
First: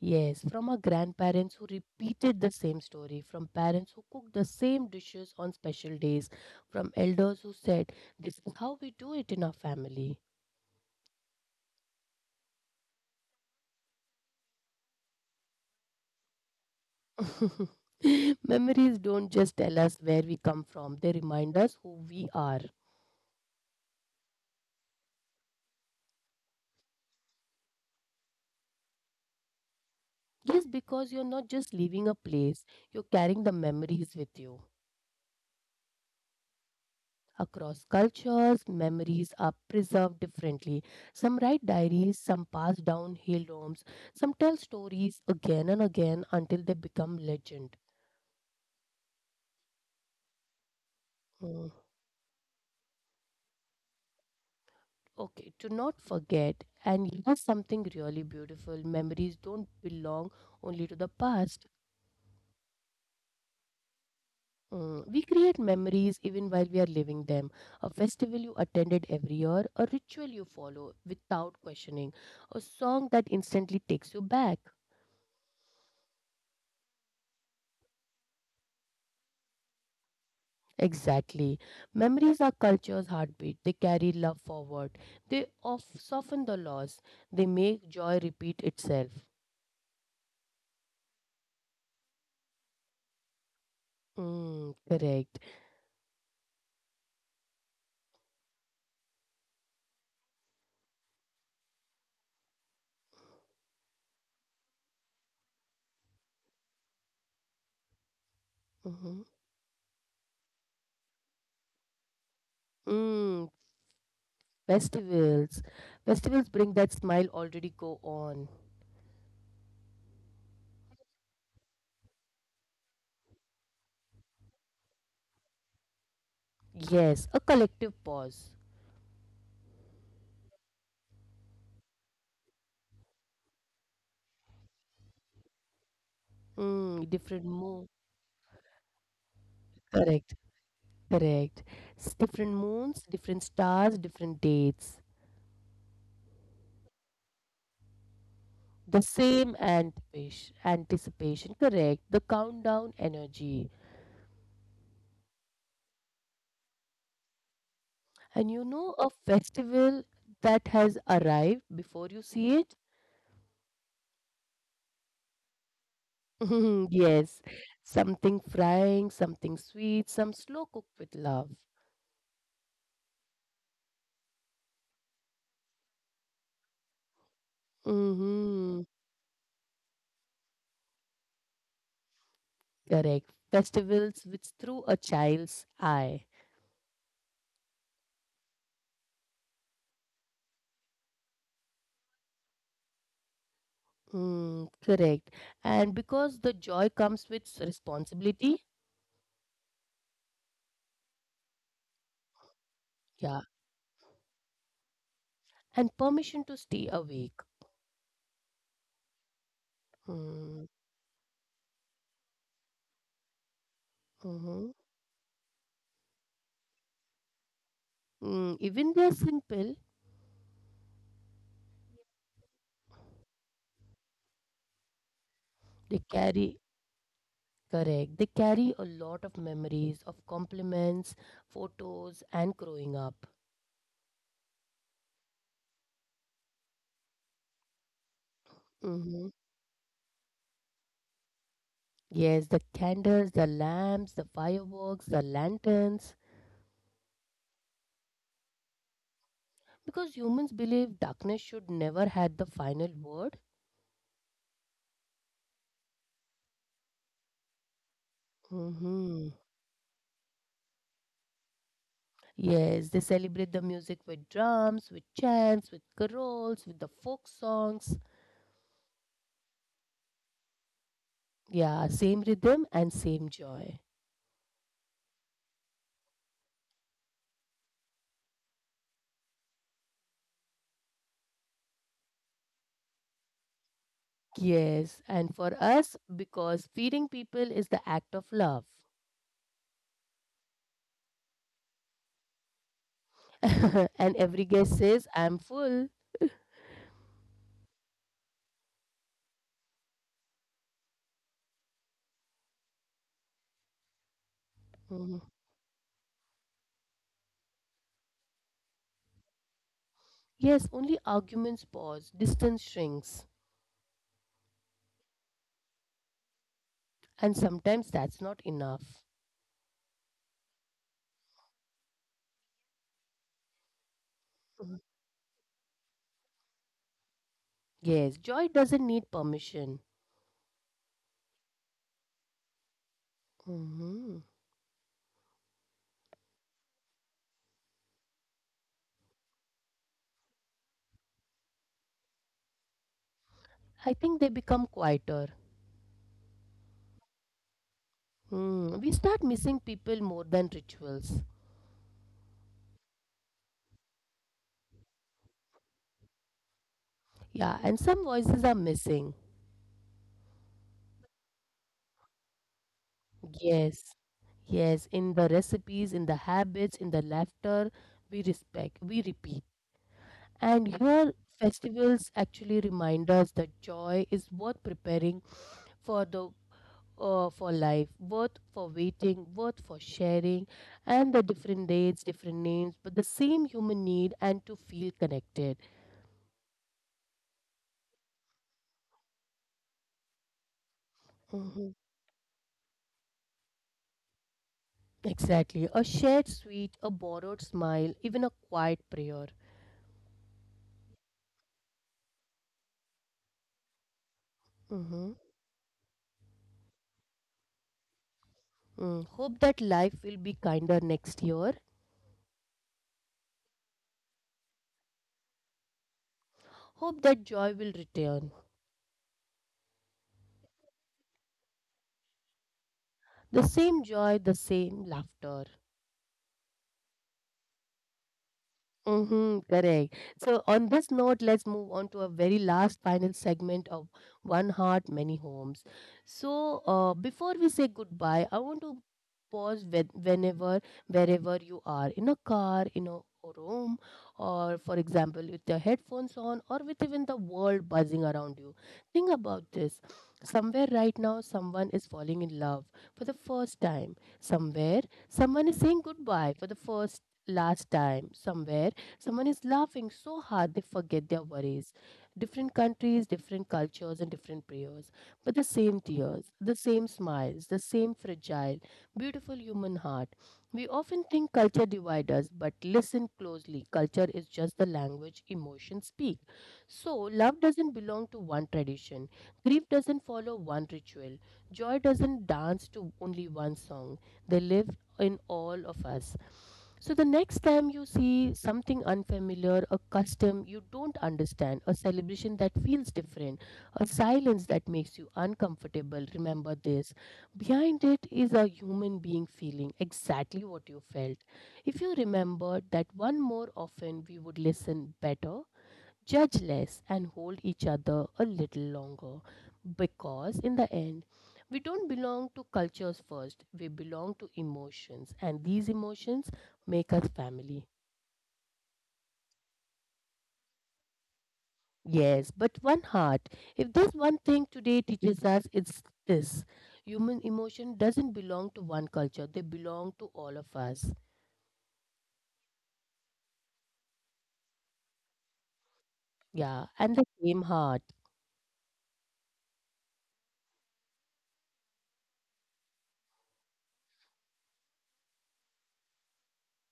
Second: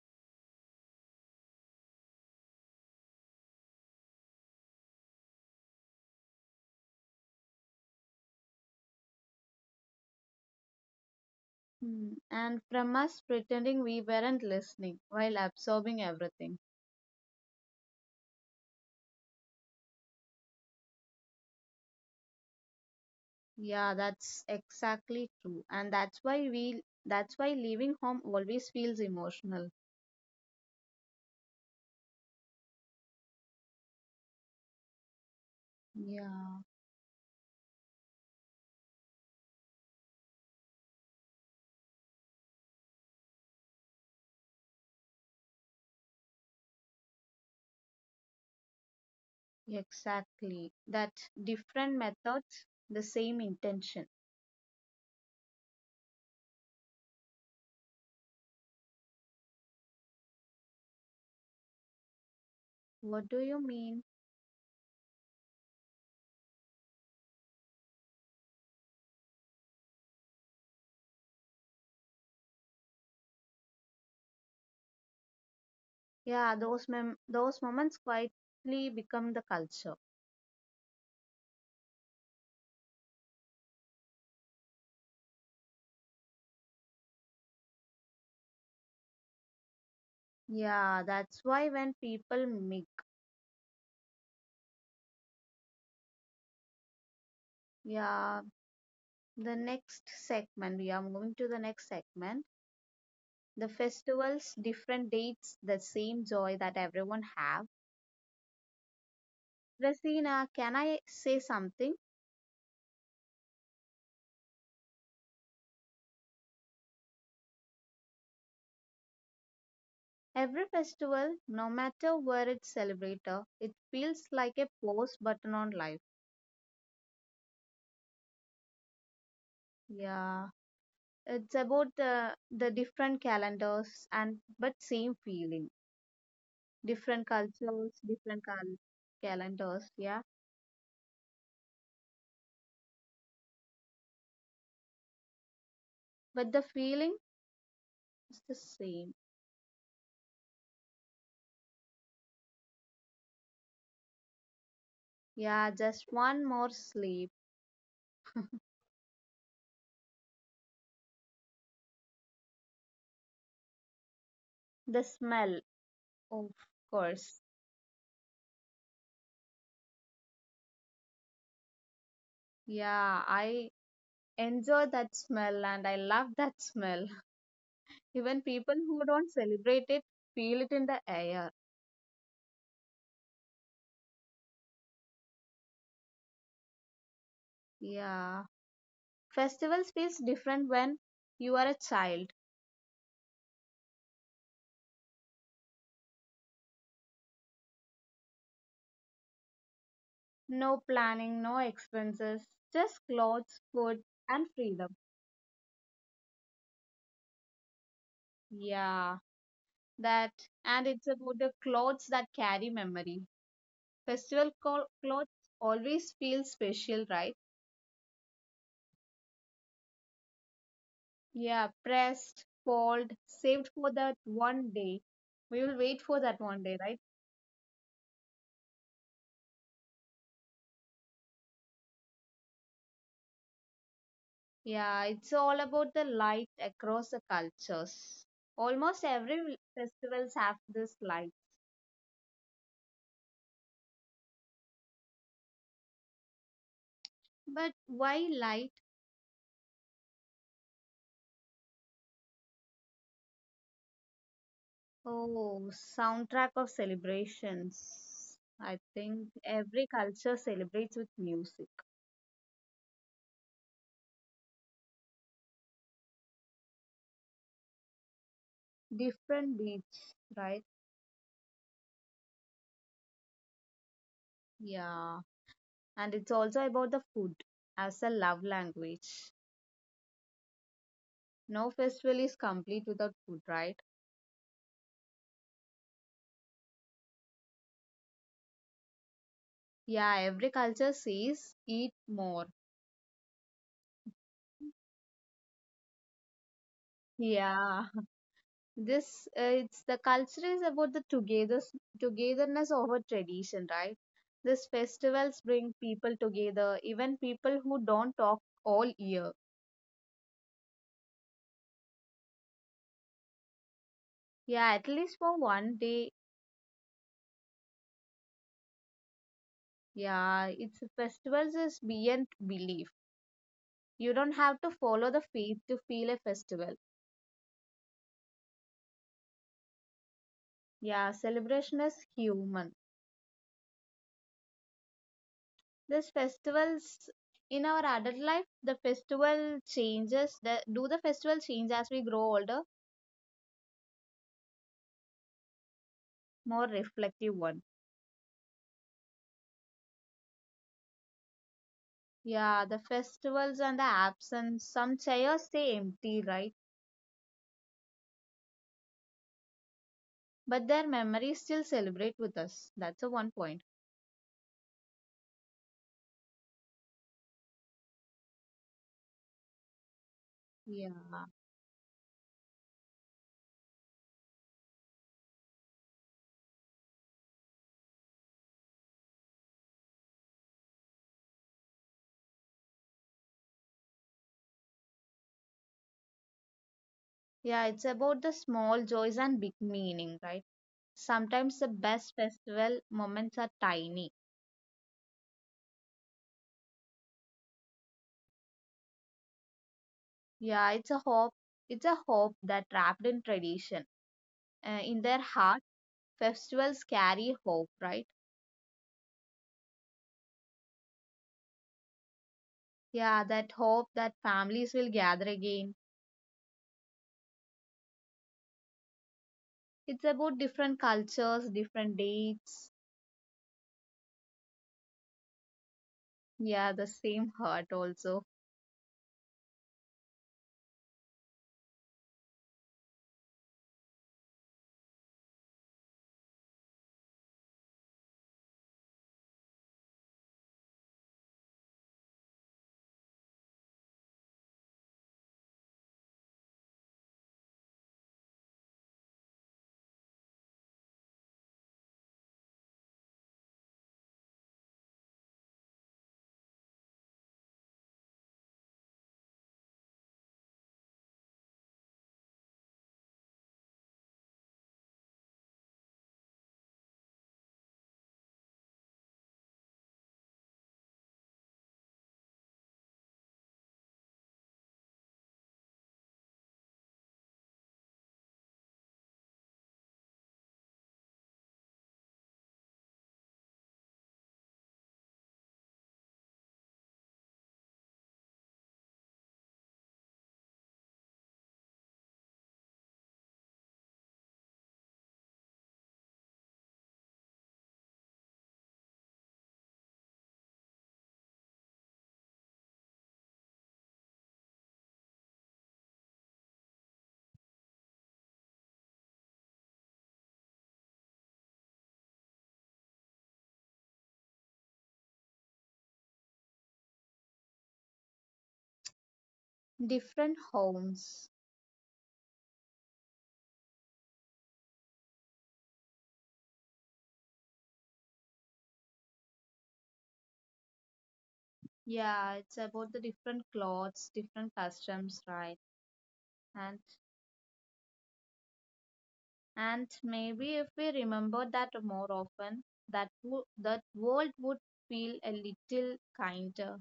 Yes, from our grandparents who repeated the same story, from parents who cooked the same dishes on special days, from elders who said, this is how we do it in our family. Hmm. And from us pretending we weren't listening while absorbing everything. (laughs) Memories don't just tell us where we come from, they remind us who we are. Yeah, that's exactly true. And that's why leaving home always feels emotional. Yes, because you're not just leaving a place, you're carrying the memories with you. Yeah, Across cultures, memories are preserved differently. Some write diaries, some pass down hill homes, some tell stories again and again until they become legend. exactly. That Mm. different methods, the same intention. Okay, to not forget, and here's something really beautiful, memories don't belong only to the past. What do you mean? Mm, we create memories even while we are living them. A festival you attended every year, a ritual you follow without questioning, a song that instantly takes you back. Yeah, those moments quietly become the culture. Exactly. Memories are culture's heartbeat. They carry love forward. They of soften the loss. They make joy repeat itself. Yeah, that's why when people make Mm, correct. yeah, the next segment, we are moving to the next segment. The festivals, different dates, the same joy that everyone have. Mm-hmm. Rasina, can I say something? Mm, festivals. Festivals bring that smile already go on. Every festival, no matter where it's celebrated, it feels like a pause button on life. Yes, a collective pause. Yeah, it's about the different calendars and but same feeling. Mm, Different different cultures, mood. Calendars. Yeah, Correct. Correct. S- Different moons, different stars, different dates. but the feeling is the The same. same anticipation. Anticipation. Correct. The countdown energy. Yeah, just one more sleep. And you know a festival that has arrived before you see it? The smell, of (laughs) course. Yes. Something frying, something sweet, some slow cooked with love. Yeah, I enjoy that smell and I love that smell. Even people Mm-hmm. who don't celebrate it feel it in the air. Correct. Festivals which through a child's eye. Yeah. Festivals feels different when you are a child. Mm, correct. And because the joy comes with s- responsibility, No planning, no expenses, just yeah, clothes, food, and freedom. and permission to stay awake. Yeah, that, Mm, and it's about the clothes that carry memory. Mhm. Clothes always feel special, right? Mm, even they are simple, Yeah, pressed, fold, saved for that one day. We will wait they for that one carry day, right? correct. They carry a lot of memories of compliments, photos, and growing up. Yeah, it's all about the light across the cultures. Almost Hmm. every festivals have this light. Yes, the candles, the lamps, the fireworks, the lanterns. But why light? Because humans believe darkness should never had the final word. Oh, soundtrack of celebrations. I think Hmm. every culture celebrates with music. Yes, they celebrate the music with drums, with chants, with carols, with the folk songs. Different beats, right? Yeah, same rhythm and same joy. Yeah. And it's also about the food as a love language. No festival is complete without food, right? Yes, and for us, because feeding people is the act of love. Yeah, every culture says eat more. (laughs) And every guest says, I'm full. Yeah. this It's the culture is about the togetherness over tradition, right? These Mhm. festivals bring people together, even people who don't talk all year, Yes, only arguments pause, distance shrinks, yeah, at least for one day. and sometimes that's not enough. Yeah, it's festivals is beyond belief. You don't have to Mhm. follow the faith to feel a festival. Yes, joy doesn't need permission. Yeah, celebration is human. Hmm. These festivals in our adult life, the festival changes, the festival change as we grow older, I think they become quieter. more reflective one. Mm, we start missing people more than rituals. Yeah, the festivals and the absence. Some chairs stay empty, right? Yeah, and some voices are missing. But their memories still celebrate with us. That's the one point. Yes, yes, in the recipes, in the habits, in the laughter, we respect, we repeat. And Yeah. here, festivals actually remind us that joy is worth preparing for the for life, worth for waiting, worth for sharing, and the different dates, different names, but the same human need and to feel connected. Yeah, it's about the small joys and big meaning, right? Sometimes the Hmm. best festival moments are tiny. Exactly, a shared sweet, a borrowed smile, even a quiet prayer. Yeah, it's a hope. It's a hope that wrapped in tradition. In their heart, festivals carry hope, right? Mm, hope that life will be kinder next year. Yeah, that hope that families will gather again. Hope that joy will return. It's about different cultures, different dates. The same joy, the same laughter. Yeah, the same heart also. Mm-hmm, correct. So, on this note, let's move on to a very last final segment of One Heart, Many Homes. So, before we say goodbye, I want to pause whenever, wherever you are, in a car, in a room, or for example, with your headphones on, or with even the world buzzing around you. Think about this. Somewhere right now, someone is falling in love for the first time. Somewhere, someone is saying goodbye for the first last time. Somewhere someone is laughing so hard they forget their worries. Different countries, different cultures, and different prayers, but the same tears, the same smiles, the same fragile, beautiful human heart. We often think culture divides us, but listen closely. Culture is just the language emotions speak. So, love doesn't belong to one tradition. Grief doesn't follow one ritual. Joy doesn't dance to only one song. They live in all of us. So the next time you see something unfamiliar, a custom you don't understand, a celebration that feels different, a silence that makes you uncomfortable, remember this. Behind it is a human being feeling exactly what you felt. If you remember that one more often, we would listen better, judge less, and hold each other a little longer, because in the end we don't belong to cultures first, we belong to emotions, and these emotions make us family. Different homes. Yes, but one heart. If there's one thing today teaches us, it's this. Human emotion doesn't belong to one culture, they belong to all of us. Yeah, it's about the different clothes, different customs, right? Yeah, And and the same heart. and maybe if we remember that more often, that that world would feel a little kinder.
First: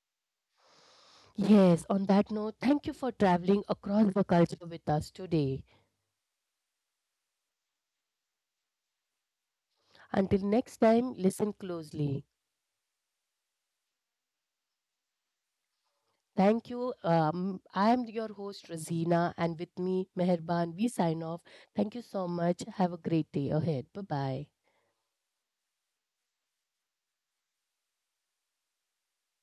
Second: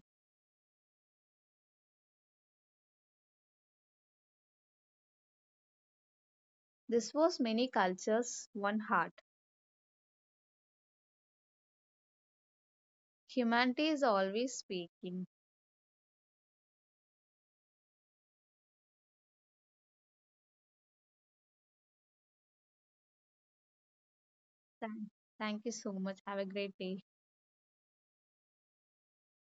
Yes, on that note, thank you for traveling across the culture with us today. This was Many Cultures, One Heart. Until next time, listen closely. Humanity is always speaking. Thank you. I am your host, Rosina, and with me, Meherban, we sign off. Thank you so much. Have a great day ahead. Bye bye. Thank, Thank you so much. Have a great day.